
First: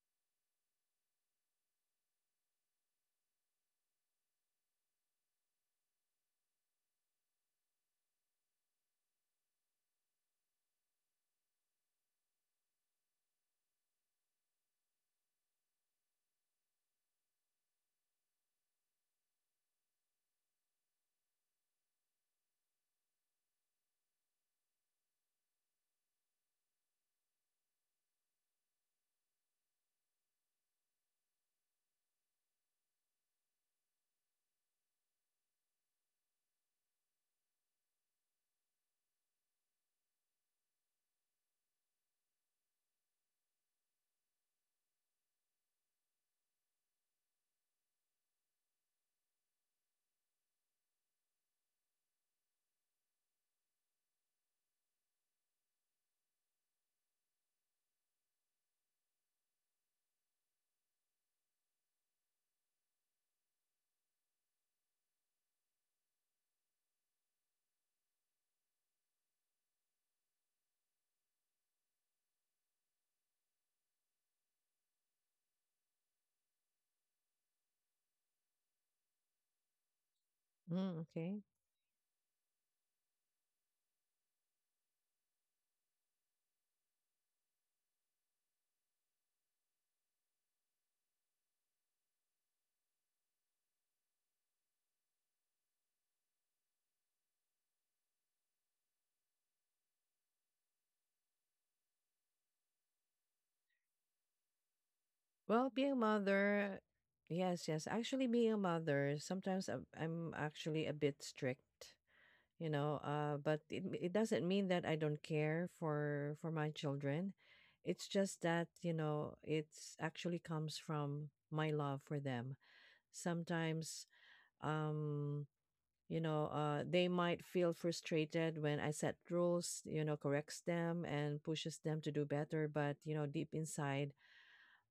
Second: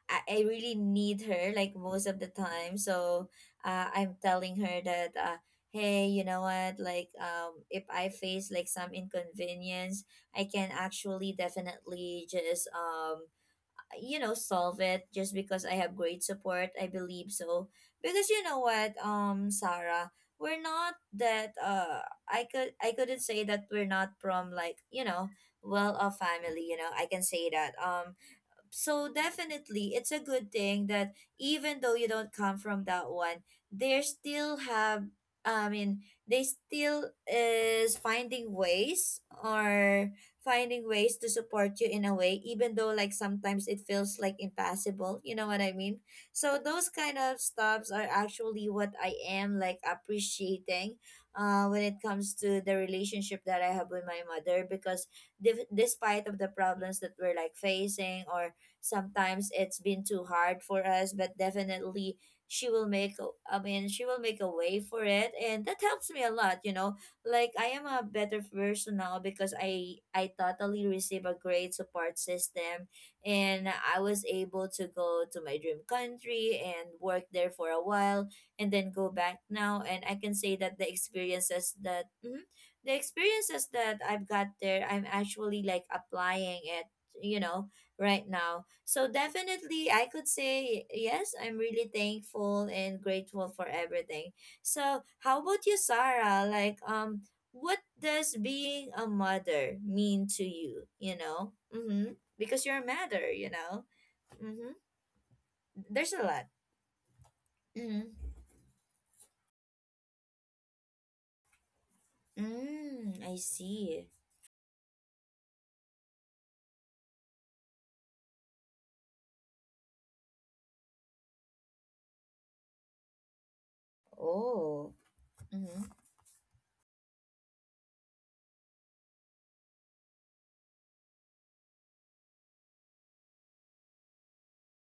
I really need her like most of the time. So, I'm telling her that, hey, you know what? Like if I face like some inconvenience, I can actually definitely just you know, solve it, just because I have great support, I believe. So because you know what, Sarah, we're not that, I couldn't say that we're not from like, you know, well off family, you know. I can say that, so definitely it's a good thing that even though you don't come from that one, they still have, I mean, they still is finding ways, or finding ways to support you in a way, even though like sometimes it feels like impossible, you know what I mean. So those kind of stops are actually what I am like appreciating when it comes to the relationship that I have with my mother, because despite of the problems that we're like facing, or sometimes it's been too hard for us, but definitely she will make a- I mean she will make a way for it, and that helps me a lot, you know. Like I am a better person now because I totally receive a great support system, and I was able to go to my dream country and work there for a while, and then go back now. And I can say that
Mm, okay.
the experiences that I've got there, I'm actually like applying it, you know, right now. So definitely I could say, yes, I'm really thankful and grateful for everything. So how about you, Sarah? Like what does being a mother mean to you, you know? Mhm. Because you're a mother, you know. Mhm.
Well, being a
There's a lot.
mother, yes, yes.
Mhm.
Actually, being a mother, sometimes I'm actually a bit strict, you know,
Mm, I
but
see.
it doesn't mean that I don't care for my children. It's just that, you know, it's actually comes from my love for them sometimes.
Oh.
um
Mhm.
you know, they might feel frustrated when I set rules, you know, corrects them and pushes them to do better, but you know deep inside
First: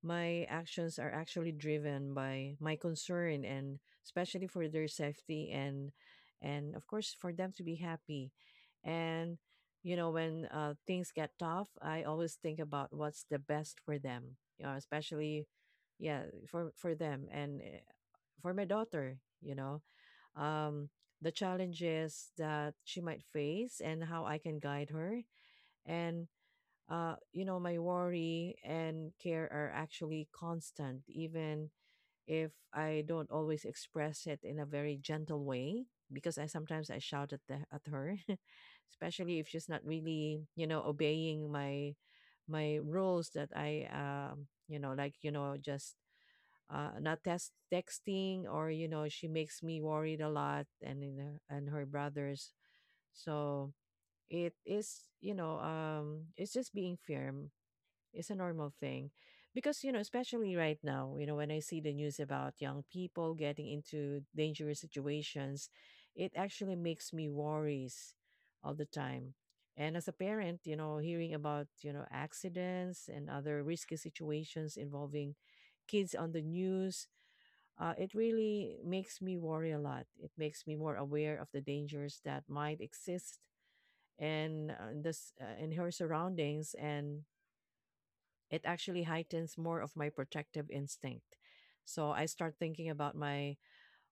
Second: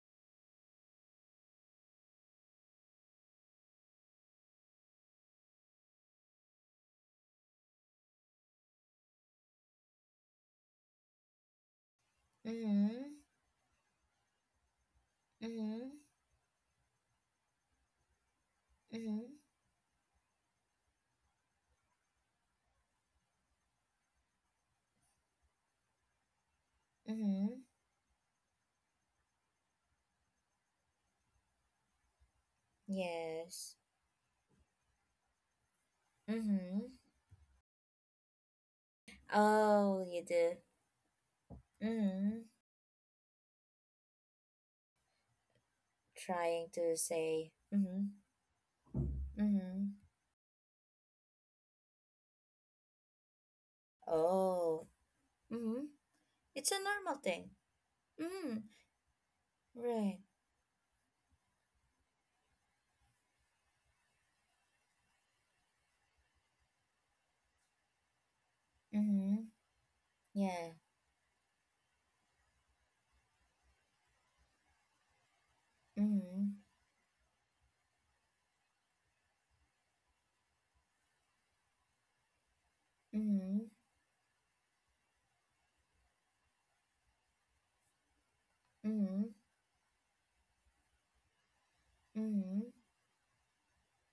my actions are actually driven by my concern, and especially for their safety, and of course for them to be happy. And you know, when things get tough, I always think about
Mhm.
what's the best for them. You know, especially
Mhm.
yeah, for them and for my daughter,
Mhm.
you know. Um the challenges that she might face and how I can guide her, and you know,
Mhm.
my worry and care are actually constant, even if I don't always
Yes.
express it in a very gentle way, because I sometimes
Mhm.
I shout at her, especially if she's not
Oh, you
really,
do.
you know, obeying my
Mhm.
my rules that I, you know, like just
Trying to
not
say.
test
Mm-hmm.
texting, or, you know, she makes me
Mm-hmm.
worried a lot, and in her, and her brothers. So it
Oh.
is, you know,
Mm-hmm.
it's
It's
just
a
being
normal thing.
firm, it's a
Mm-hmm.
normal thing. Because, you know,
Right.
especially right now, you know, when I see the news about young people getting into dangerous situations, it actually makes me worries all the time.
Mm-hmm.
And as a parent,
Yeah.
you know, hearing about, you know, accidents and other risky situations involving kids on the
Mm-hmm.
news, it really makes me worry a lot. It makes me more aware of the dangers that might exist,
Mm-hmm.
and this in her surroundings, and it actually
Mm-hmm.
heightens more of my protective instinct. So I start
Mm-hmm.
thinking about my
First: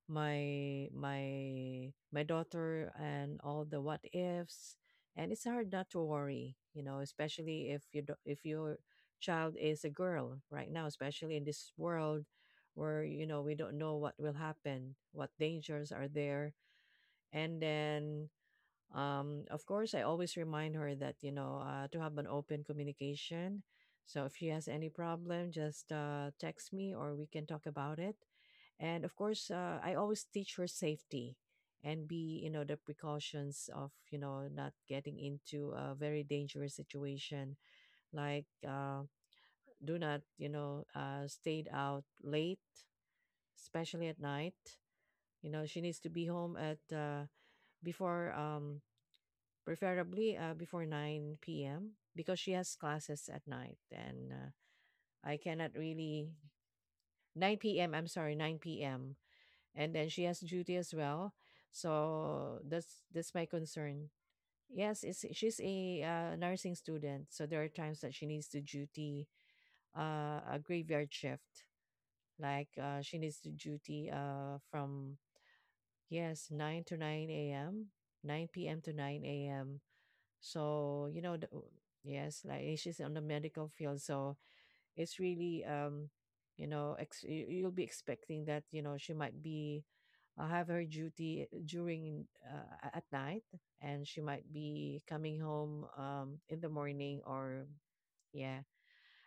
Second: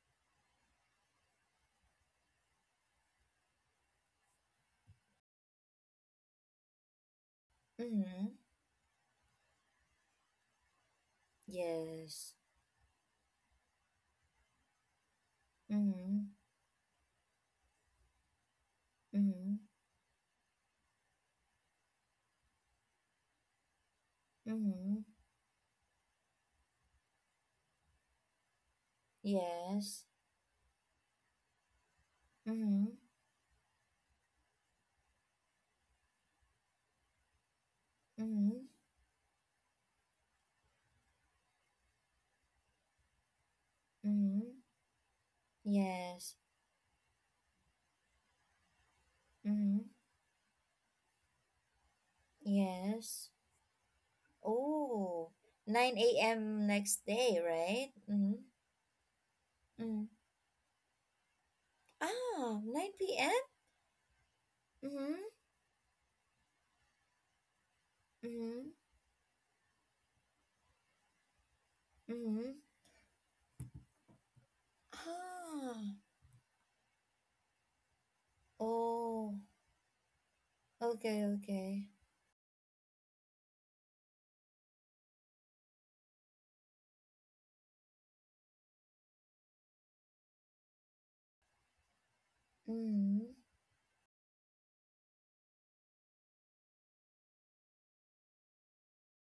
my my my daughter and all the what ifs, and it's hard not to worry, you know, especially if you do,
Mm-hmm.
if your child is a girl right now, especially in this world
Yes.
where, you know, we don't know what will happen, what dangers are
Mm-hmm.
there. And then
Mm-hmm.
of course, I always remind her that, you know, to have an open communication. So if she has any
Mm-hmm.
problem, just text me, or we can talk about it. And of course, I
Yes.
always teach her safety, and be, you know, the
Mm-hmm.
precautions of, you know, not getting into a very dangerous situation. Like,
Mm-hmm.
do not, you know, stayed out late, especially at night.
Mm-hmm.
You know, she needs to be
Yes.
home at, before,
Mm-hmm.
preferably, before 9 p.m., because she has classes
Yes.
at night, and
Oh,
I cannot
9
really.
a.m next day,
9 p.m.,
right?
I'm sorry,
Mm-hmm.
9 p.m., and then
Mm-hmm.
she has duty as well.
Ah,
So
9
that's
p.m.
my concern. Yes, it's,
Mm-hmm.
she's a nursing student, so there are times that she needs to
Mhm.
duty a graveyard shift.
Mhm.
Like, she needs to duty, from,
Ah.
yes, 9 to 9 a.m., 9 p.m. to
Oh.
9 a.m. So, you
Okay.
know, oh,
Okay.
yes, like, and she's on the medical field, so it's really, you know, you'll be expecting that, you know, she might be, have her duty during, at
Mhm.
night, and she might be coming home in the morning, or, yeah,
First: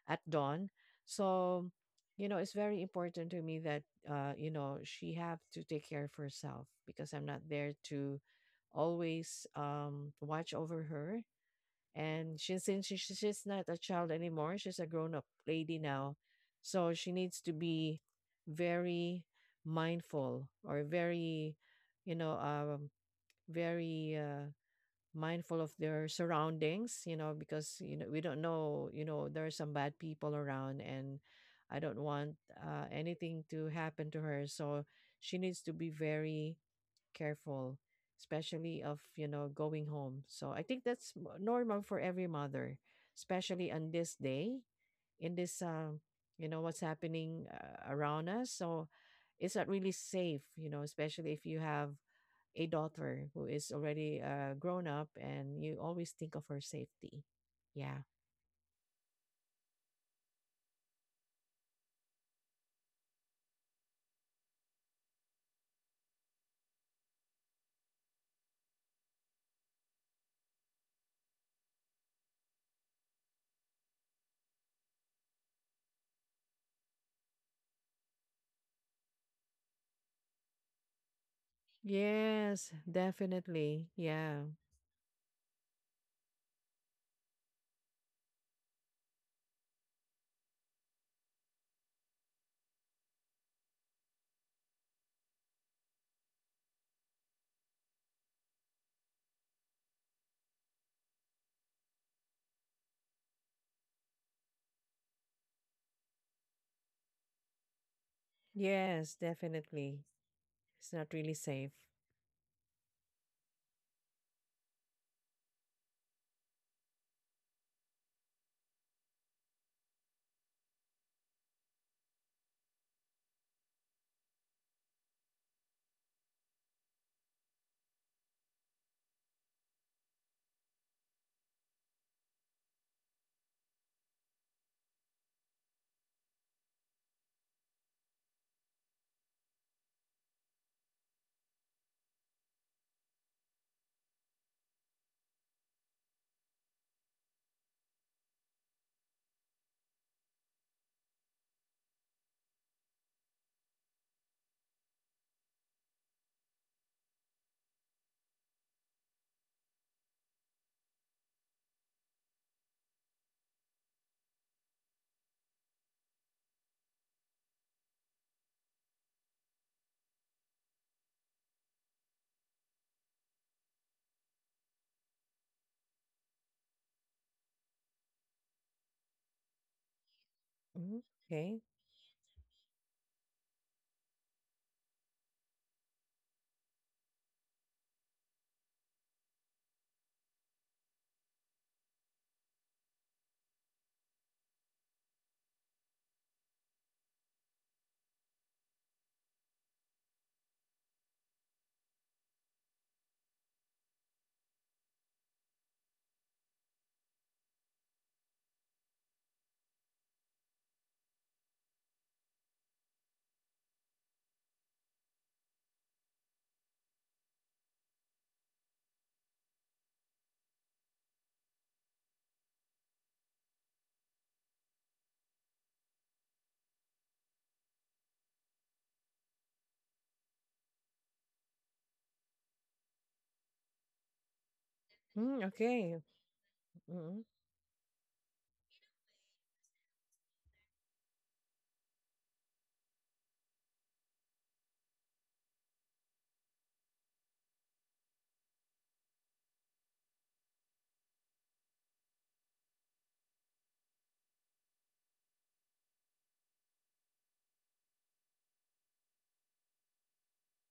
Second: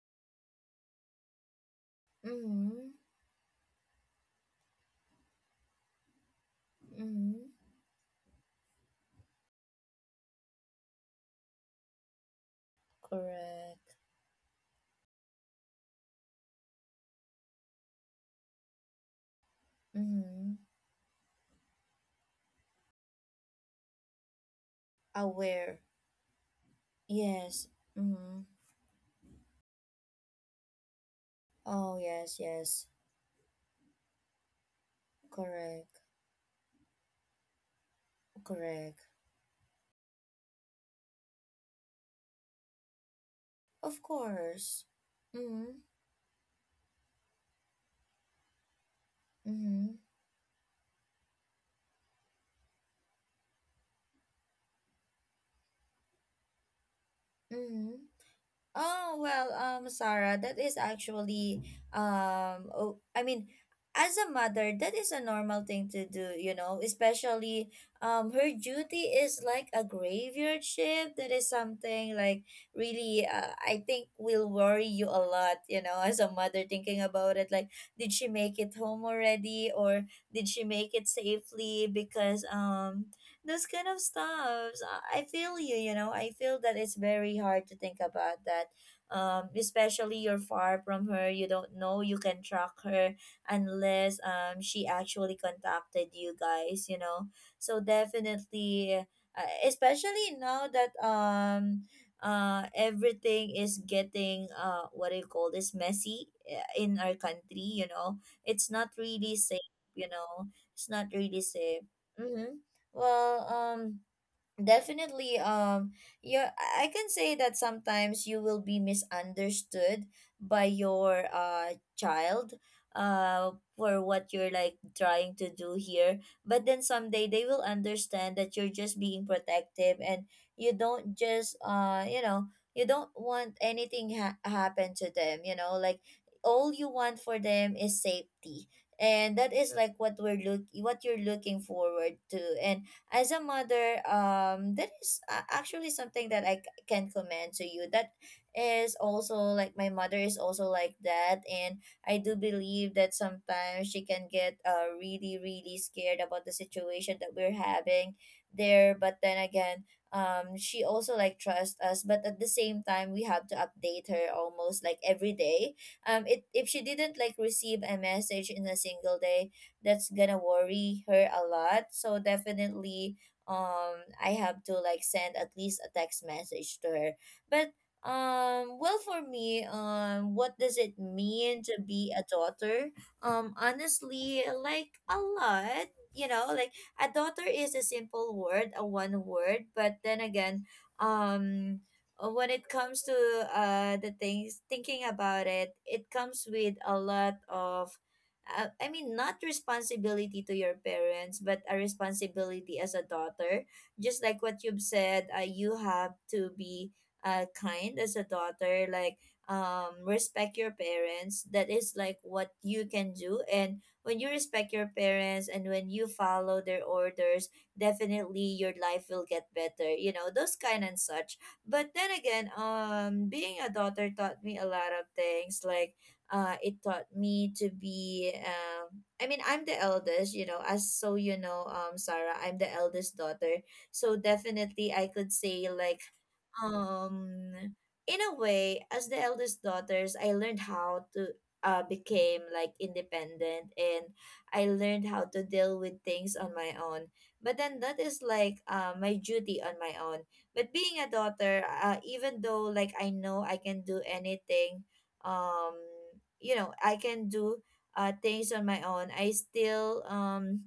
at dawn. So, you know, it's very
Mhm.
important to me that, you know, she have to take care of herself, because I'm
Mhm.
not there to always watch over her. And since she, she's not a
Correct.
child anymore, she's a grown up lady now. So she needs to be very mindful,
Mhm.
or very, you know, very, mindful of
Aware.
their surroundings, you know,
Yes.
because, you know, we don't
Mhm.
know, you know, there are some bad people around, and I
Oh
don't want
yes. Yes.
anything to happen to her. So she needs to be
Correct.
very careful, especially of,
Correct.
you know, going home. So I think that's normal for every mother, especially on
Of
this day,
course.
in this,
Mhm.
you know, what's happening around us. So it's not really
Mhm.
safe, you know, especially if you have a daughter who is already grown up, and you always think of her safety.
Mhm.
Yeah.
Oh, well, Sarah, that is actually, oh, I mean, as a mother, that is a normal thing to do, you know, especially, her duty is like a graveyard shift. That is something like really, I think will worry you a lot, you know, as a mother thinking about it. Like, did she make it home already or did she make it safely? Because,
Yes,
those
definitely.
kind of
Yeah.
stuffs. I feel you, you know. I feel that it's very hard to think about that. Especially you're far from her. You don't know you can track her unless she actually contacted you guys, you know. So definitely, especially now that everything is getting what do you call this, messy, in our country, you know. It's not
Yes,
really safe,
definitely.
you know. It's
It's
not
not really
really
safe.
safe. Mm-hmm. Well, definitely, yeah, I can say that sometimes you will be misunderstood by your child uh for what you're like trying to do here. But then someday they will understand that you're just being protective and you don't just you know you don't want anything happen to them. You know, like all you want for them is safety. And that is like what we're look what you're looking forward to. And as a mother, that is actually something that I can commend to you, that is also like my mother is also like that. And I do believe that sometimes she can get really, really scared about the situation that we're having there. But then again, she also like trusts us, but at the same time we have to update her almost like every day. If she didn't like receive a message in a single day, that's gonna worry her a lot. So definitely, I have to like send at least a text message to her. But well, for me, what does
Mhm.
it
Okay.
mean to be a daughter? Honestly, like a lot. You know, like a daughter is a simple word, a one word, but then again, um when it comes to the things thinking about it, it comes with a lot of I mean, not responsibility to your parents, but a responsibility as a daughter. Just like what you've said, you have to be kind as a daughter, like respect your parents. That is like what you can do. And when you respect your parents and when you follow their orders, definitely your life will get better, you know, those kind and such. But then again, being a daughter taught me a lot of things, like it taught me to be, I mean, I'm the eldest, you know, as so, you know, Sarah, I'm the eldest daughter, so definitely I could
Mm,
say
okay.
like
Mhm.
um in a way, as the eldest daughters, I learned how to became like independent, and I learned how to deal with things on my own. But then that is like my duty on my own. But being a daughter, even though like I know I can do anything, um you know, I can do things on my own, I still,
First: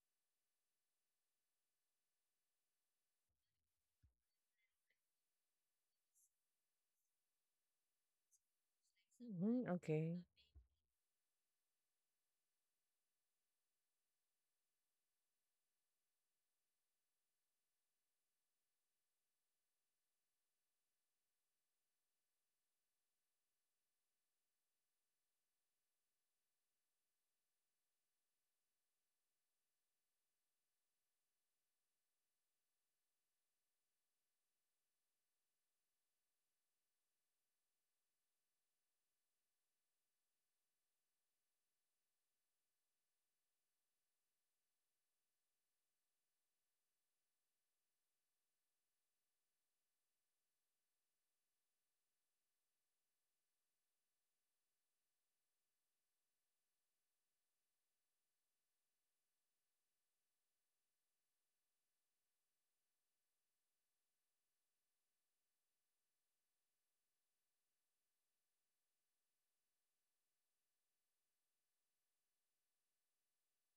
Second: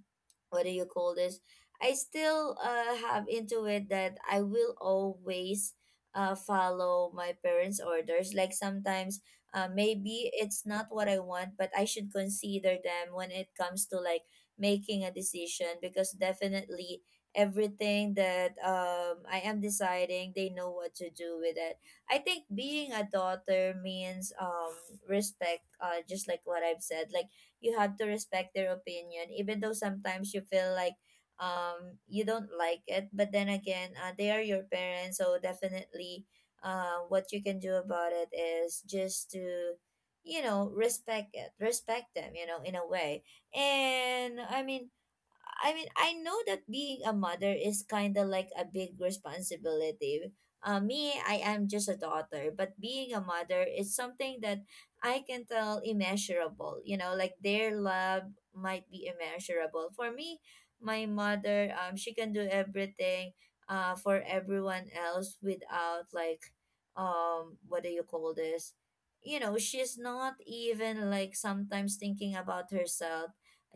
what do you call this, I still, have into it that I will always, follow my parents' orders. Like sometimes,
Mhm, okay.
maybe it's not what I want, but I should consider them when it comes to like making a decision, because definitely everything that, I am deciding, they know what to do with it. I think being a daughter means, respect, just like what I've said. Like you have to respect their opinion, even though sometimes you feel like, you don't like it. But then again, they are your parents, so definitely, what you can do about it is just to, you know, respect it, respect them, you know, in a way. And I mean, I mean, I know that being a mother is kind of like a big responsibility. Me, I am just a daughter, but being a mother is something that I can tell immeasurable. You know, like their love might be immeasurable. For me, my mother, she can do everything, for everyone else, without like, what do you call this? You know, she's not even like sometimes thinking about herself,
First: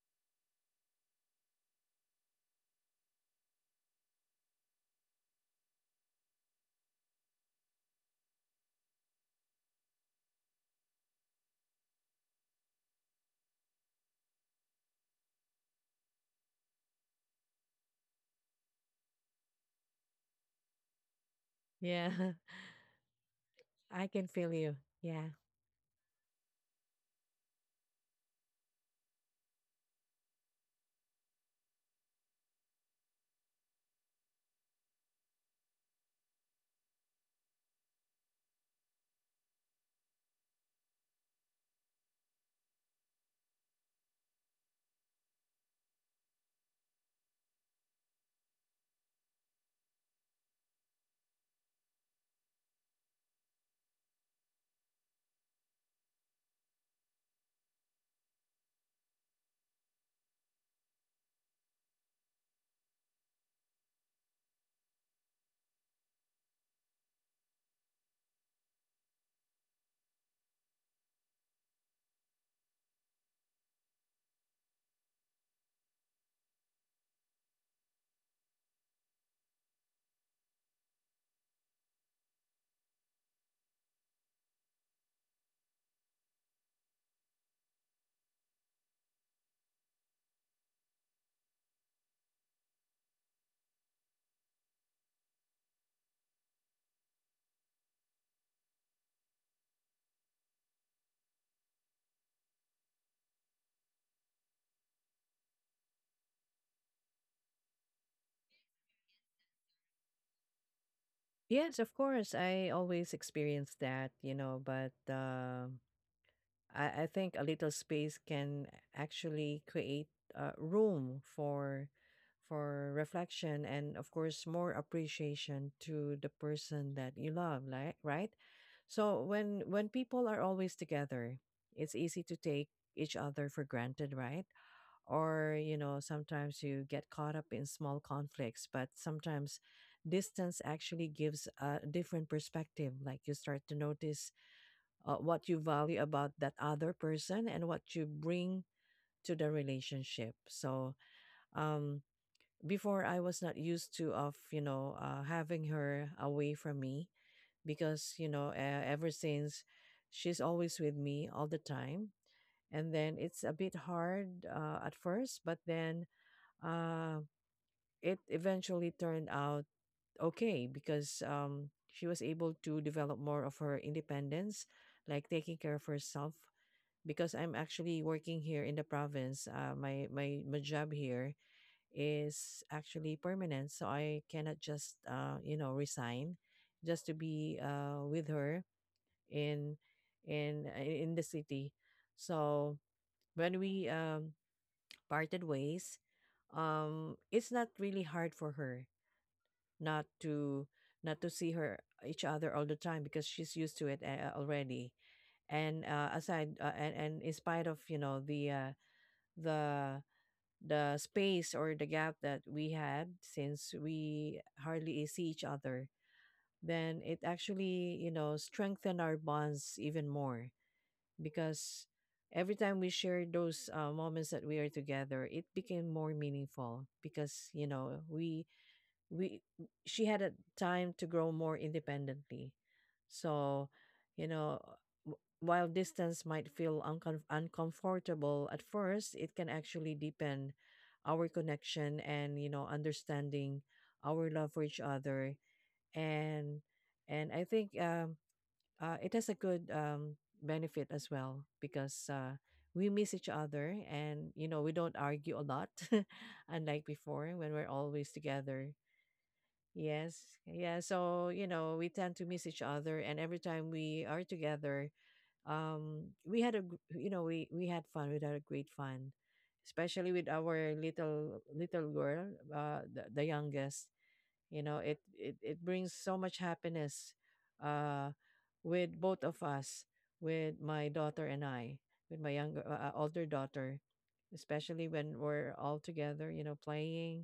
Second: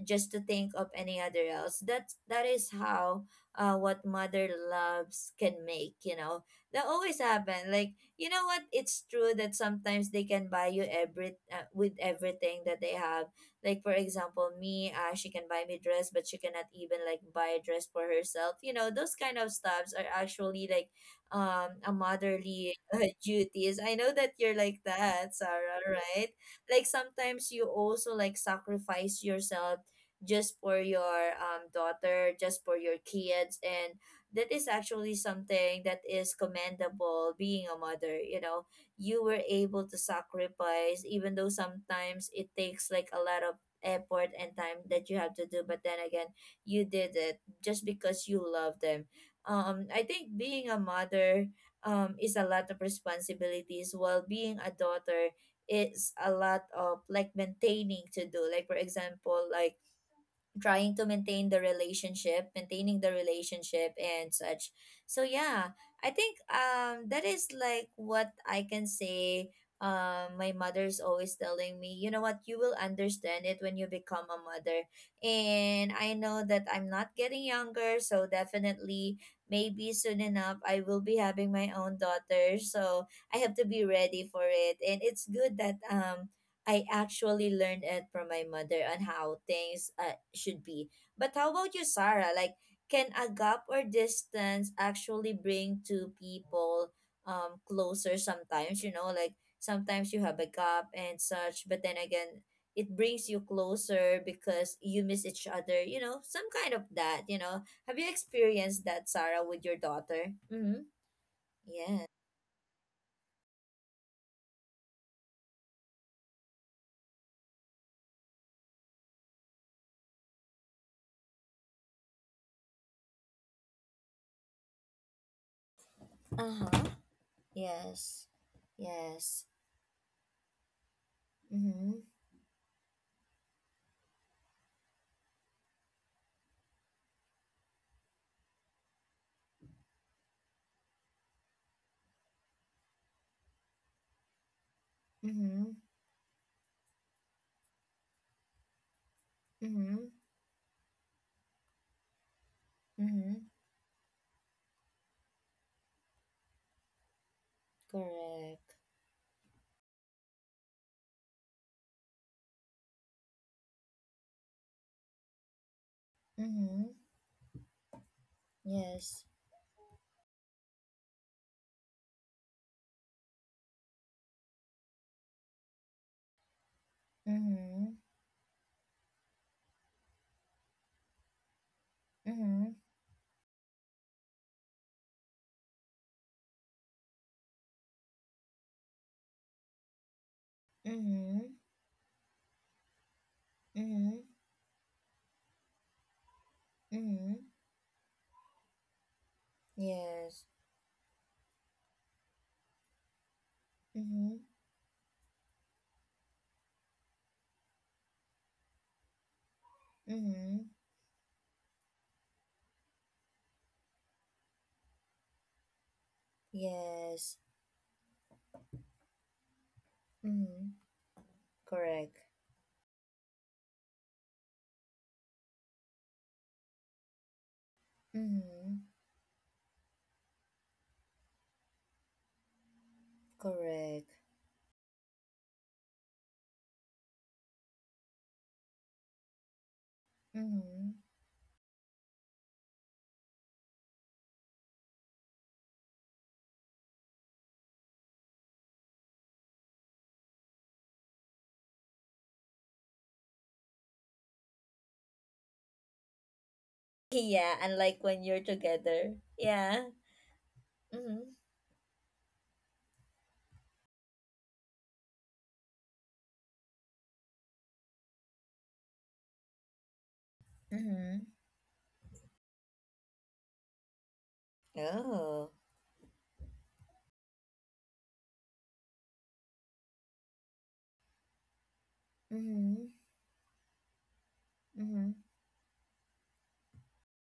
just to think of any other else. That is how what mother loves can make, you know. That always happen. Like, you know what? It's true that sometimes they can buy you every, with everything that they have. Like for example, me, she can buy me dress, but she cannot even like buy a dress for herself. You know, those kind of stuffs are actually like a
Yeah,
motherly duties. I
I
know
can
that you're
feel you.
like
Yeah.
that, Sarah, right? Like sometimes you also like sacrifice yourself just for your, daughter, just for your kids. And that is actually something that is commendable being a mother. You know, you were able to sacrifice, even though sometimes it takes like a lot of effort and time that you have to do. But then again, you did it just because you love them. I think being a mother, is a lot of responsibilities, while being a daughter, it's a lot of like maintaining to do, like for example like trying to maintain the relationship, maintaining the relationship and such. So yeah, I think that is like what I can say. My mother's always telling me, you know what, you will understand it when you become a mother. And I know that I'm not getting younger, so definitely maybe soon enough I will be having my own daughter, so I have to be ready for it. And it's good that I actually learned it from my mother on how things should be. But how about you, Sarah? Like, can a gap or distance actually bring two people closer sometimes? You know, like sometimes you have a gap and such, but then again, it brings you closer because you miss each other, you know, some kind of that, you know. Have you experienced that, Sarah, with your daughter? Mm-hmm.
Yes, of
Yeah.
course. I always experience that, you know, but I think a little space can actually create room for reflection, and of course more appreciation to the
Uh-huh.
person that you love, like,
Yes.
right? So
Yes.
when people are always together,
Mm-hmm.
it's easy to take each other for granted, right? Or, you know, sometimes you get caught up in small conflicts, but sometimes distance actually gives a different perspective, like you start to notice what
Mm-hmm.
you value about that other person and what you bring to the
Mm-hmm.
relationship. So, um before,
Mm-hmm.
I was not used to of, you know, having her away from me, because, you know,
Correct.
ever since, she's always with me all the time. And then it's a bit hard, at first, but then
Mm-hmm.
uh, it eventually
Yes.
turned out okay, because, she was able to develop more of her independence, like taking care of herself. Because I'm
Mm-hmm.
actually working here in the province, my, my job here
Mm-hmm.
is actually permanent, so I cannot just, you know, resign, just to be, with her in in the
Mm-hmm.
city. So when we,
Mm-hmm.
parted ways,
Mm-hmm.
it's not really hard for her not
Yes.
to not to see her each other all the time, because she's used to it,
Mm-hmm.
already. And and in spite of, you know, the
Mm-hmm.
the space or the gap that we had, since we hardly see each other, then it
Yes.
actually, you know, strengthened our bonds even more.
Mm-hmm.
Because
Correct.
every time we shared those moments that we are together, it became more meaningful, because, you know,
Mm-hmm.
we she had a time to grow more independently. So,
Correct.
you know, while distance might feel uncomfortable at first, it can actually deepen
Mm-hmm.
our connection and, you know, understanding our love for each other. And and I think, it has a good, benefit as well, because we miss each other, and, you know, we don't argue a lot, unlike before
Yeah,
when we're
and like
always
when you're
together.
together. Yeah.
Yes. Yeah.
Mm-hmm.
So, you know, we tend to miss each other, and every time we are together, we had a you know, we had fun. We had a great fun. Especially with our
Mm-hmm.
little little girl, the youngest. You know, it, it
Oh.
it brings so much happiness uh with both of us, with my daughter and I, with my younger
Mm-hmm.
older daughter, especially
Mm-hmm.
when we're all together, you know, playing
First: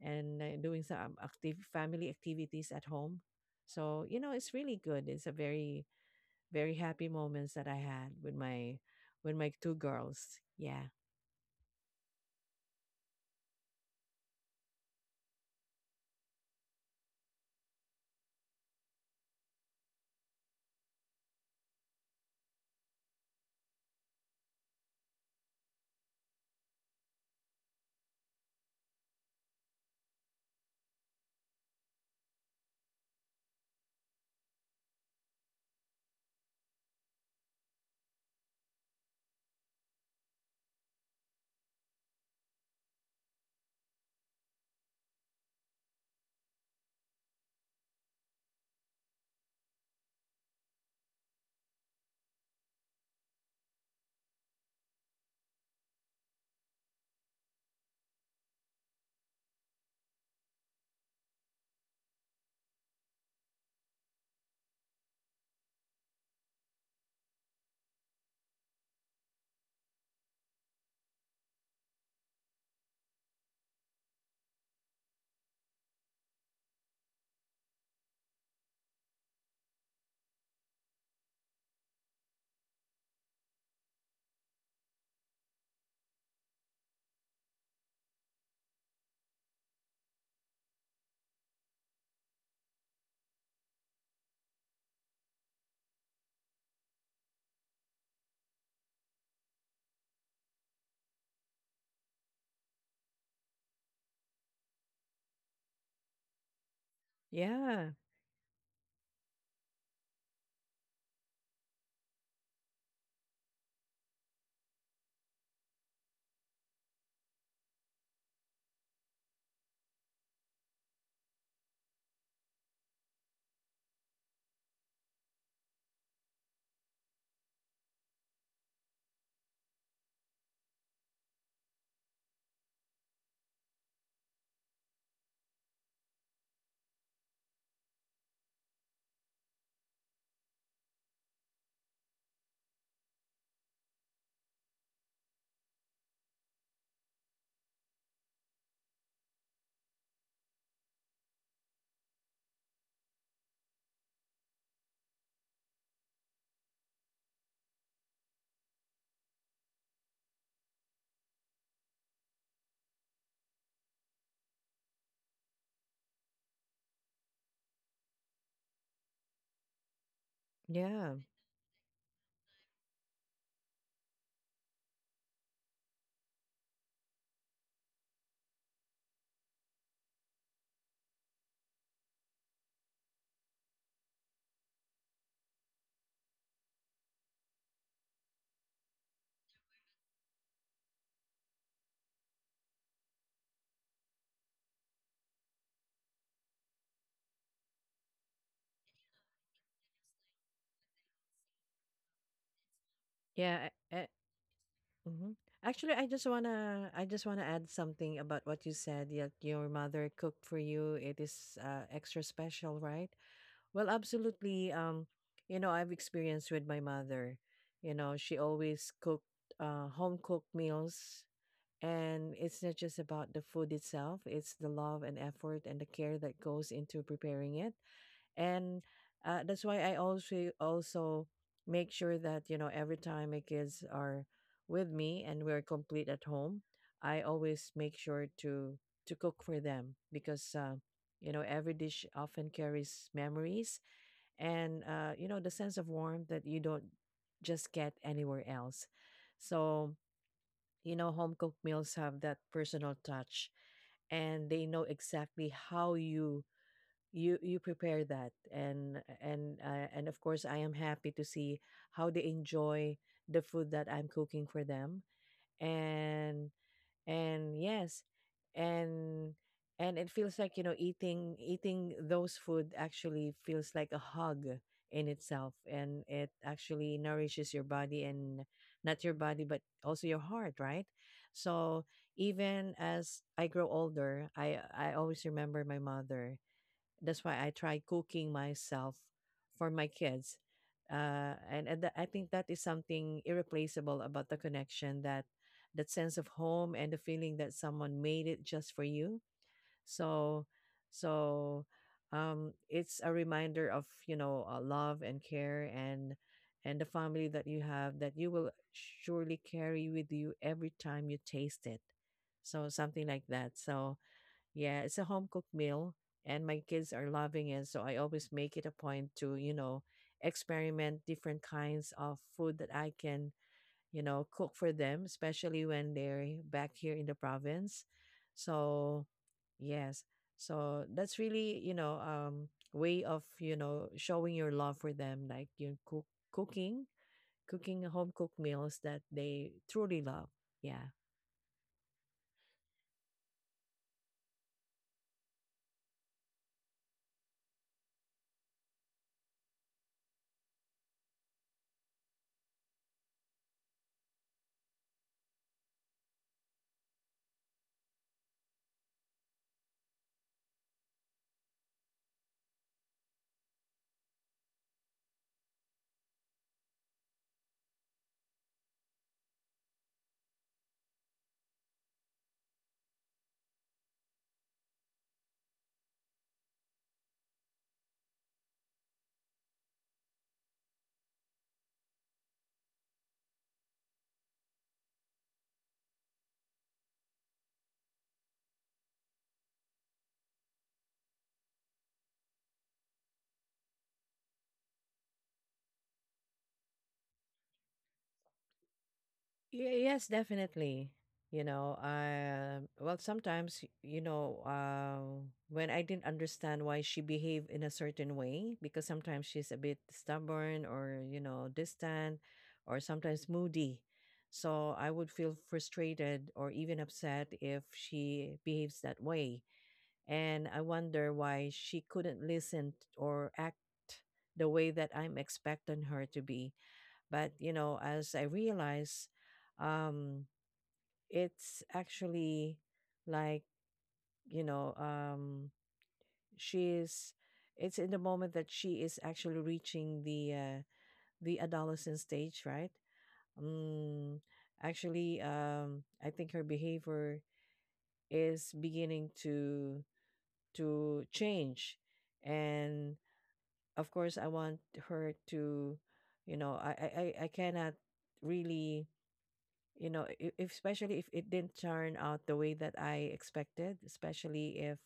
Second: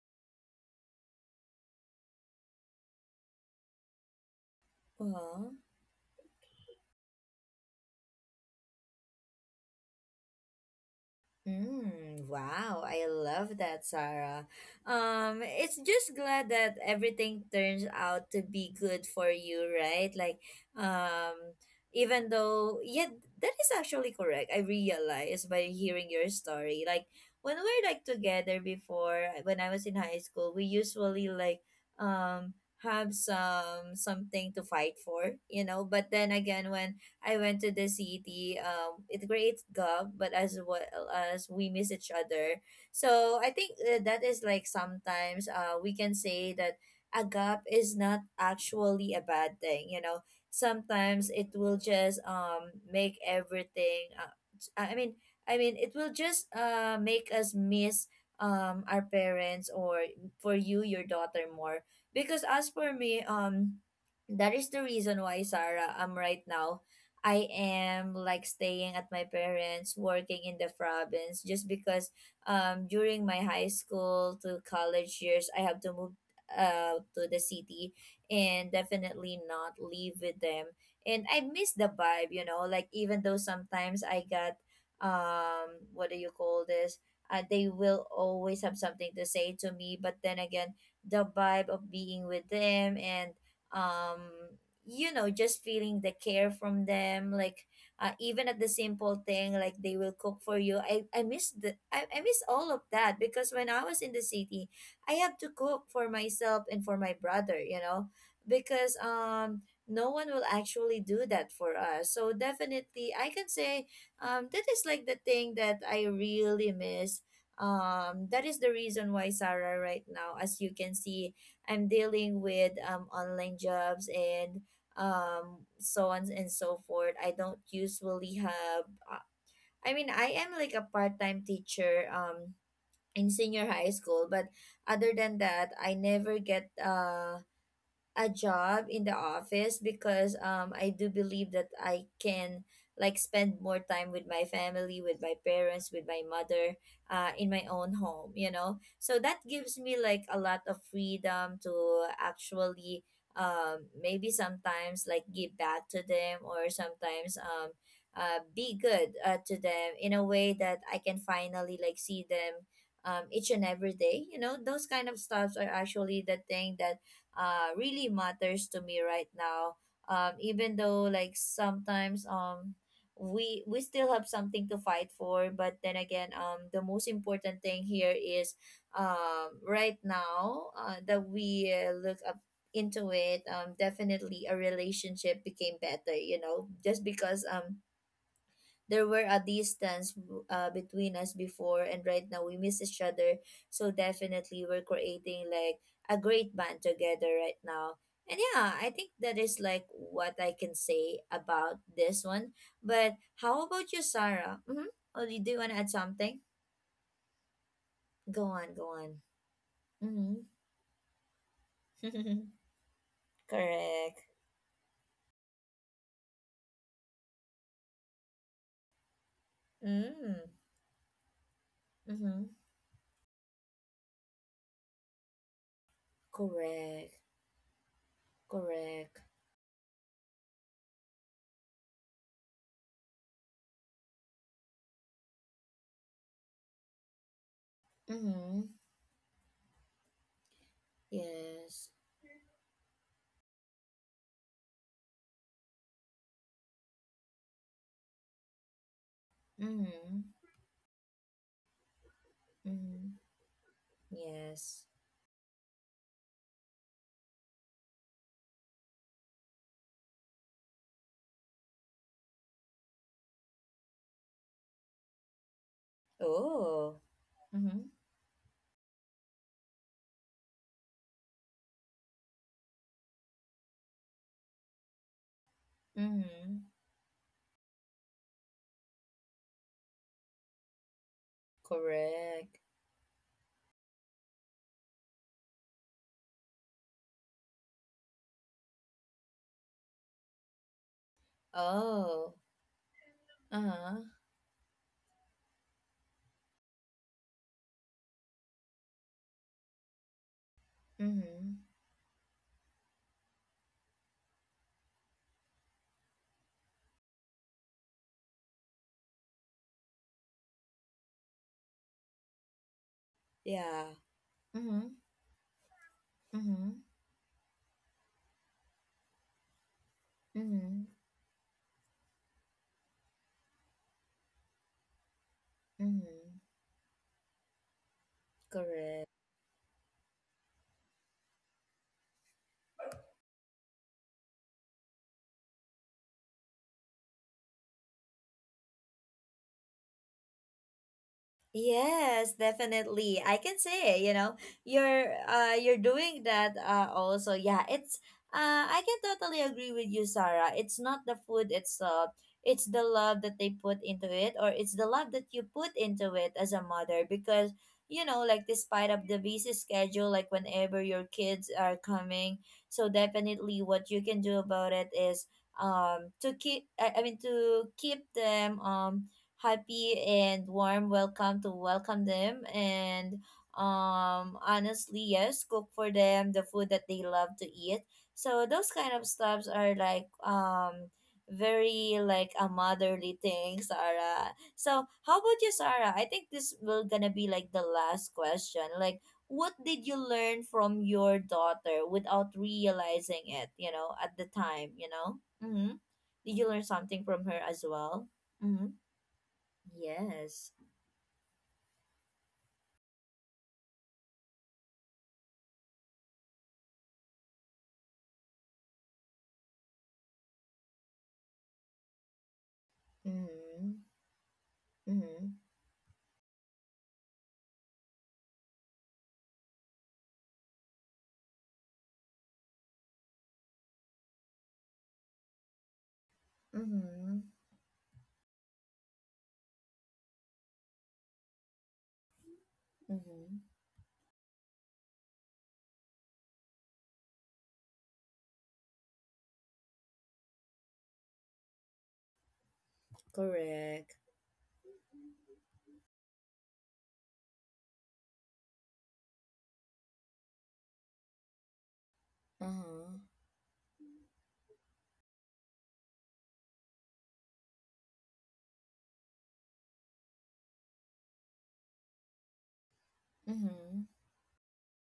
and, doing some active family activities at home. So, you know, it's really good. It's a
Well.
very, very happy moments that I had with my two girls. Yeah.
Mm, wow, I love that, Sarah. It's just glad that everything turns out to be good for you, right? Like, um, even though, yeah, that is actually correct. I realized by hearing your story. Like, when we're like together before, when I was in high school, we usually like, um, have something to fight for, you know. But then again, when I went to the city. It creates gap, but as well as we miss each other. So I think that is like sometimes we can say that a gap is not actually a bad thing. You know, sometimes it will just make everything. I mean, I mean, it will just make us miss our parents, or for you your daughter, more, because as for me, that is the reason why, Sarah, I'm right now, I am like staying at my parents, working in the province, just because during my high school to college years, I have to move to the city, and definitely not live with them. And I miss the vibe, you know, like even though sometimes I got, what do you call this? They will always have something to say to me, but then again, the vibe of being with them, and um you know, just feeling the care from them, like even at the simple thing like they will cook for you, I miss all of that, because when I was in the city I had to cook for myself and for my brother, you
Yeah.
know, because no one will actually do that for us. So definitely I can say that is like the thing that I really miss. That is the reason why, Sarah, right now, as you can see, I'm dealing with online jobs and so on and so forth. I don't usually have uh, I mean, I am like a part-time teacher in senior high school, but other than that I never get a job in the office, because I do believe that I can like spend more time with my family, with my parents, with my mother, in my own home, you know. So that gives me like a lot of freedom to actually maybe sometimes like give back to them, or sometimes be good to them, in a way that I can finally like see them, each and every day. You know, those kind of stuffs are actually the thing that really matters to me right now. Even though
Yeah.
like sometimes we still have something to fight for, but then again, the most important thing here is right now, that we look up into it. Definitely a relationship became better, you know, just because there were a distance between us before, and right now we miss each other, so definitely we're creating like a great band together right now. And yeah, I think that is like what I can say about this one. But how
Yeah.
about you,
I,
Sarah? Mm-hmm. Oh,
hmm.
you do want to add
Actually, I just
something.
wanna I just wanna add something about
Go
what you
on, go
said,
on.
that your mother
Mm-hmm.
cooked for you. It is, extra special, right? Well,
Correct.
absolutely. You know, I've experienced with my mother. You know, she always cooked, home cooked
Mm.
meals. And
Mm-hmm.
it's not just about the food itself, it's the love and effort and the care that goes into
Correct.
preparing it. And
Correct.
that's why I also make sure that, you know, every time my kids are with me and we're complete at home, I always make sure
Mm-hmm.
to cook for them, because, you know, every
Yes.
dish often carries memories, and, you know, the sense of warmth that you don't just get anywhere else. So,
Mm-hmm.
you know, home cooked meals have that personal
Mm-hmm.
touch, and they know
Yes.
exactly how you prepare that. And of course I am happy to see how they enjoy the food that I'm cooking for them. and
Oh.
and
Mm-hmm.
yes, and and it feels like, you know, eating those food actually feels like a hug in itself, and it
Mm-hmm.
actually nourishes your body and, not your body but also your heart, right? So
Correct.
even as I grow older, I always remember my mother. That's why I try cooking myself for my kids. And I think
Oh.
that is something
Uh-huh.
irreplaceable about the connection, that sense of home and the feeling that someone made it just for you. So,
Mm-hmm.
so, it's a reminder of, you know, love and care, and the family that you have, that you will surely carry with you every time you taste it. So, something like that.
Yeah.
So, yeah,
Mm-hmm.
it's a home cooked meal, and my
Mm-hmm.
kids are loving it. So I always make it a point to, you know,
Mm-hmm.
experiment different kinds of food that I can, you know, cook for them, especially when they're
Mm-hmm.
back here in the province.
Correct.
So, yes. So that's really, you know, way of, you know, showing your love for them, like you cooking, cooking home cooked meals that they truly love. Yeah.
Yes, definitely. I can say, you know, you're doing that also. Yeah, it's I can totally agree with you, Sarah. It's not the food itself. It's the love that they put into it, or it's the love that you put into it as a mother, because you know, like despite of the busy schedule, like whenever your kids are coming, so definitely what you can do about it is to keep, I mean to keep them happy and warm welcome, to welcome them, and honestly, yes, cook for them the food that they love to eat. So those kind of stuffs are like very like a motherly thing, Sarah. So how about you, Sarah? I think this will gonna be like the last question, like what did you learn from your daughter without realizing it, you know, at the time, you know? Mm-hmm. Did you learn something from her as well? Mm-hmm.
Yes,
Yes.
definitely. You know, well, sometimes, you know, when I didn't understand why she behaved in a certain way, because sometimes she's a bit stubborn, or, you know, distant, or sometimes
Mm-hmm.
moody. So I would
Mm-hmm.
feel frustrated or even upset if she behaves that way. And I wonder why she couldn't listen, or act the way that I'm expecting her to be.
Mm-hmm.
But, you know, as I realize, um, it's actually,
Mm-hmm.
like, you know, she's, it's in the moment that she is actually reaching the, adolescent stage, right?
Correct.
Um, actually, I think her behavior is beginning to, change.
Uh-huh.
And of course, I want her to, you know, I cannot really, you know, if, especially if it didn't turn out the way that I
Mm-hmm.
expected, especially if,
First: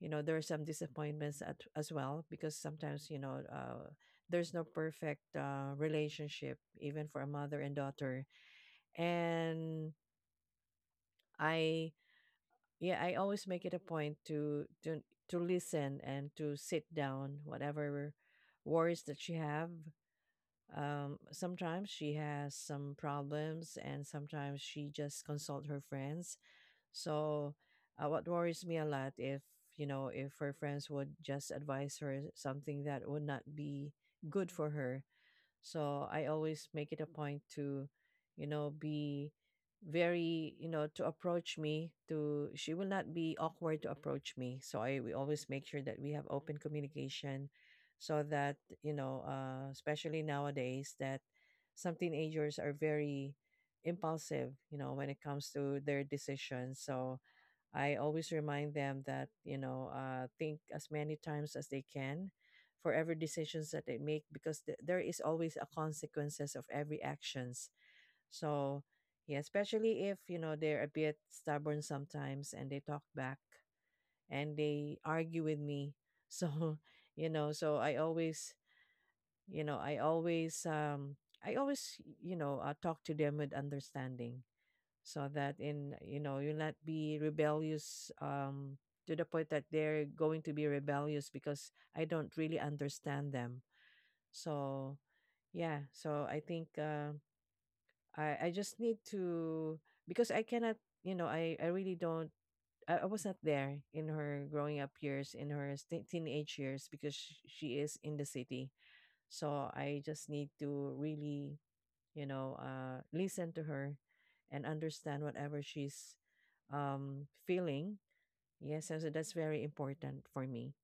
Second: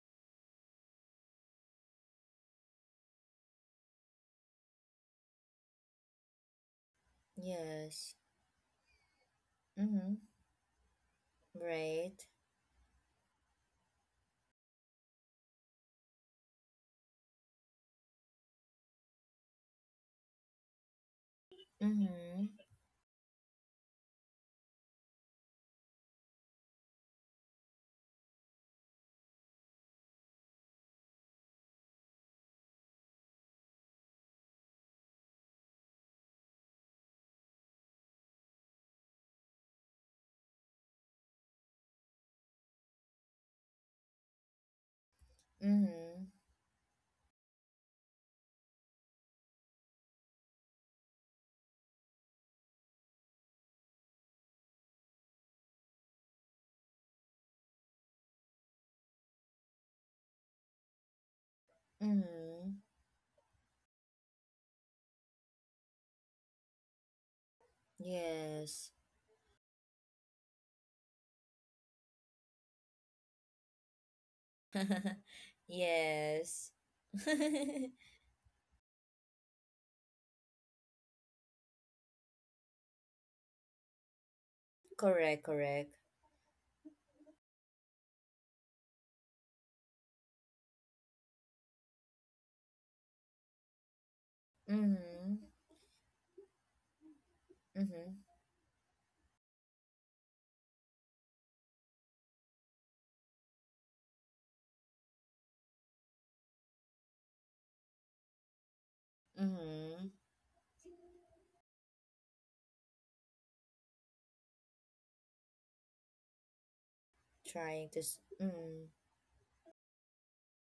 you know, there are some disappointments at, as well, because sometimes, you know, there's no perfect, relationship, even for a mother and
Yes.
daughter. And
Mm-hmm.
I
Right.
yeah I always make it a point to to listen, and to sit down whatever worries that she have. Sometimes she has
Mm-hmm.
some problems, and sometimes she just consult her friends. So, what worries me a lot, if, you know, if her friends would just advise her something that would not be good for her. So I always make it a point to, you know, be very, you know, to approach me, to she will not be awkward to approach me. So I we always make sure that we have
Mm-hmm.
open communication, so that, you know, especially nowadays, that some teenagers are very impulsive, you know, when it comes to their decisions. So I always remind them that, you know, think as many times as they can
Mm-hmm.
for every decisions that they make, because there is always a consequences of every actions. So,
Yes.
yeah, especially if, you know, they're a bit stubborn sometimes, and they talk back and they argue with me.
Yes.
So, you know, so I always, you know, I always, you know, talk to them with understanding, so
Correct,
that in,
correct.
you know, you'll not be rebellious, to the point that they're going to be rebellious, because I don't really understand them. So,
Mm-hmm.
yeah, so I think, uh,
Mm-hmm.
I I just need to, because I cannot, you know, I really don't. I was not there in her growing up years, in her teenage years, because she is in the city. So I
Mm-hmm.
just need to really, you know, listen to her and understand whatever she's, feeling. Yes,
Mm.
so that's very important for me.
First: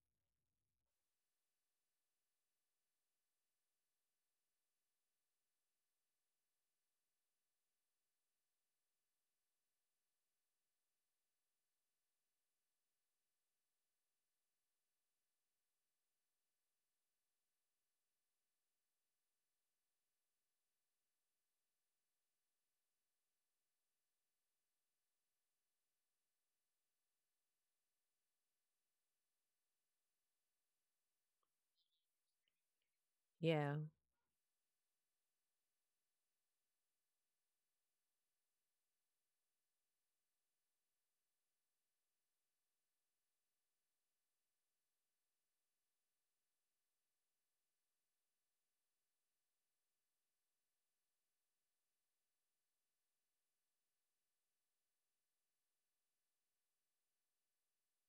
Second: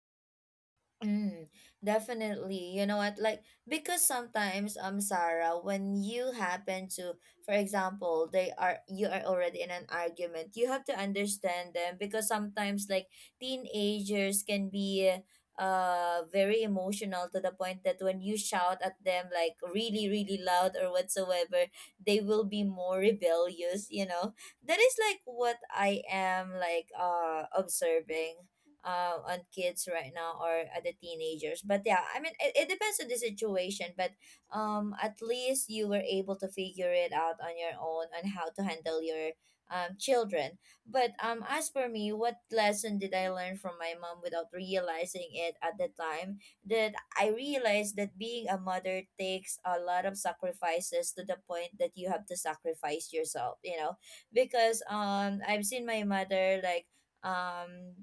Mm, definitely. You know what? Like, because sometimes Sarah, when you happen to, for example, they are you are already in an argument, you have to understand them, because sometimes like teenagers can be very emotional to the point that when you shout at them like really really loud or whatsoever, they will be more rebellious, you know. That is like what I am like observing on kids right now or other teenagers. But yeah, I mean, it depends on the
Yeah.
situation. But at least you were able to figure it out on your own on how to handle your children. But as for me, what lesson did I learn from my mom without realizing it at the time? That I realized that being a mother takes a lot of sacrifices to the point that you have to sacrifice yourself. You know, because I've seen my mother like um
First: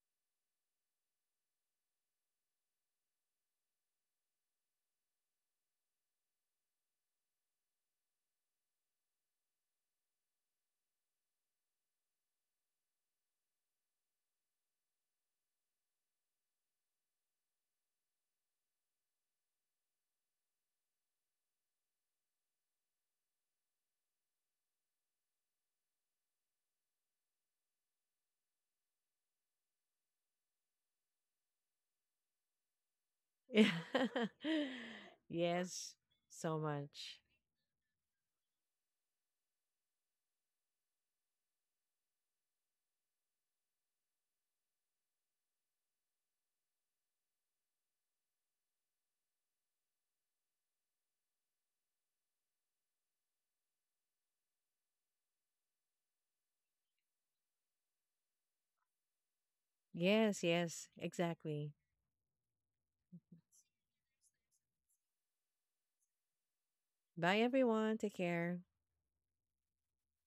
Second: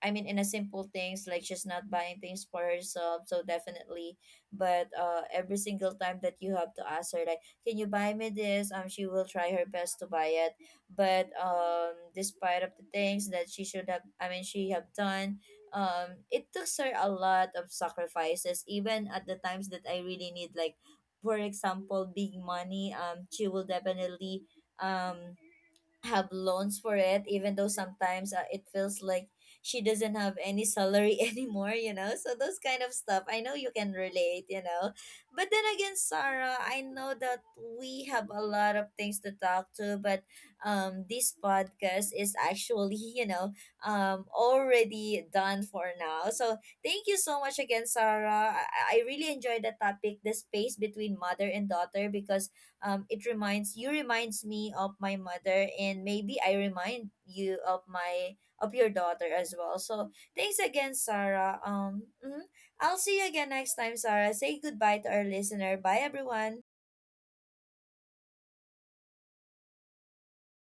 I mean, in a simple things like she's not buying things for herself, so definitely. But every single time that you have to ask her, like, "Can you buy me this?" She will try her best to buy it. But despite of the things that she should have, I mean, she have done, it took her a lot of sacrifices. Even at the times that I really need, like, for example, big money. She will definitely um have loans for it, even though sometimes it feels like she doesn't have any salary anymore, you know. So those kind of stuff I know you can relate, you know. But then again,
Yes,
Sarah,
so
I know
much.
that we have a lot of things to talk to, but this podcast is actually you know already done for now. So thank you so much again, Sarah. I really enjoyed the topic, the space between mother and daughter, because it reminds you reminds me of my mother, and maybe I remind you of my of your daughter as well. So
Yes,
thanks
yes,
again, Sarah.
exactly.
Mhm. I'll see you again next time, Sarah. Say goodbye to our listener. Bye, everyone.
Bye, everyone. Take care.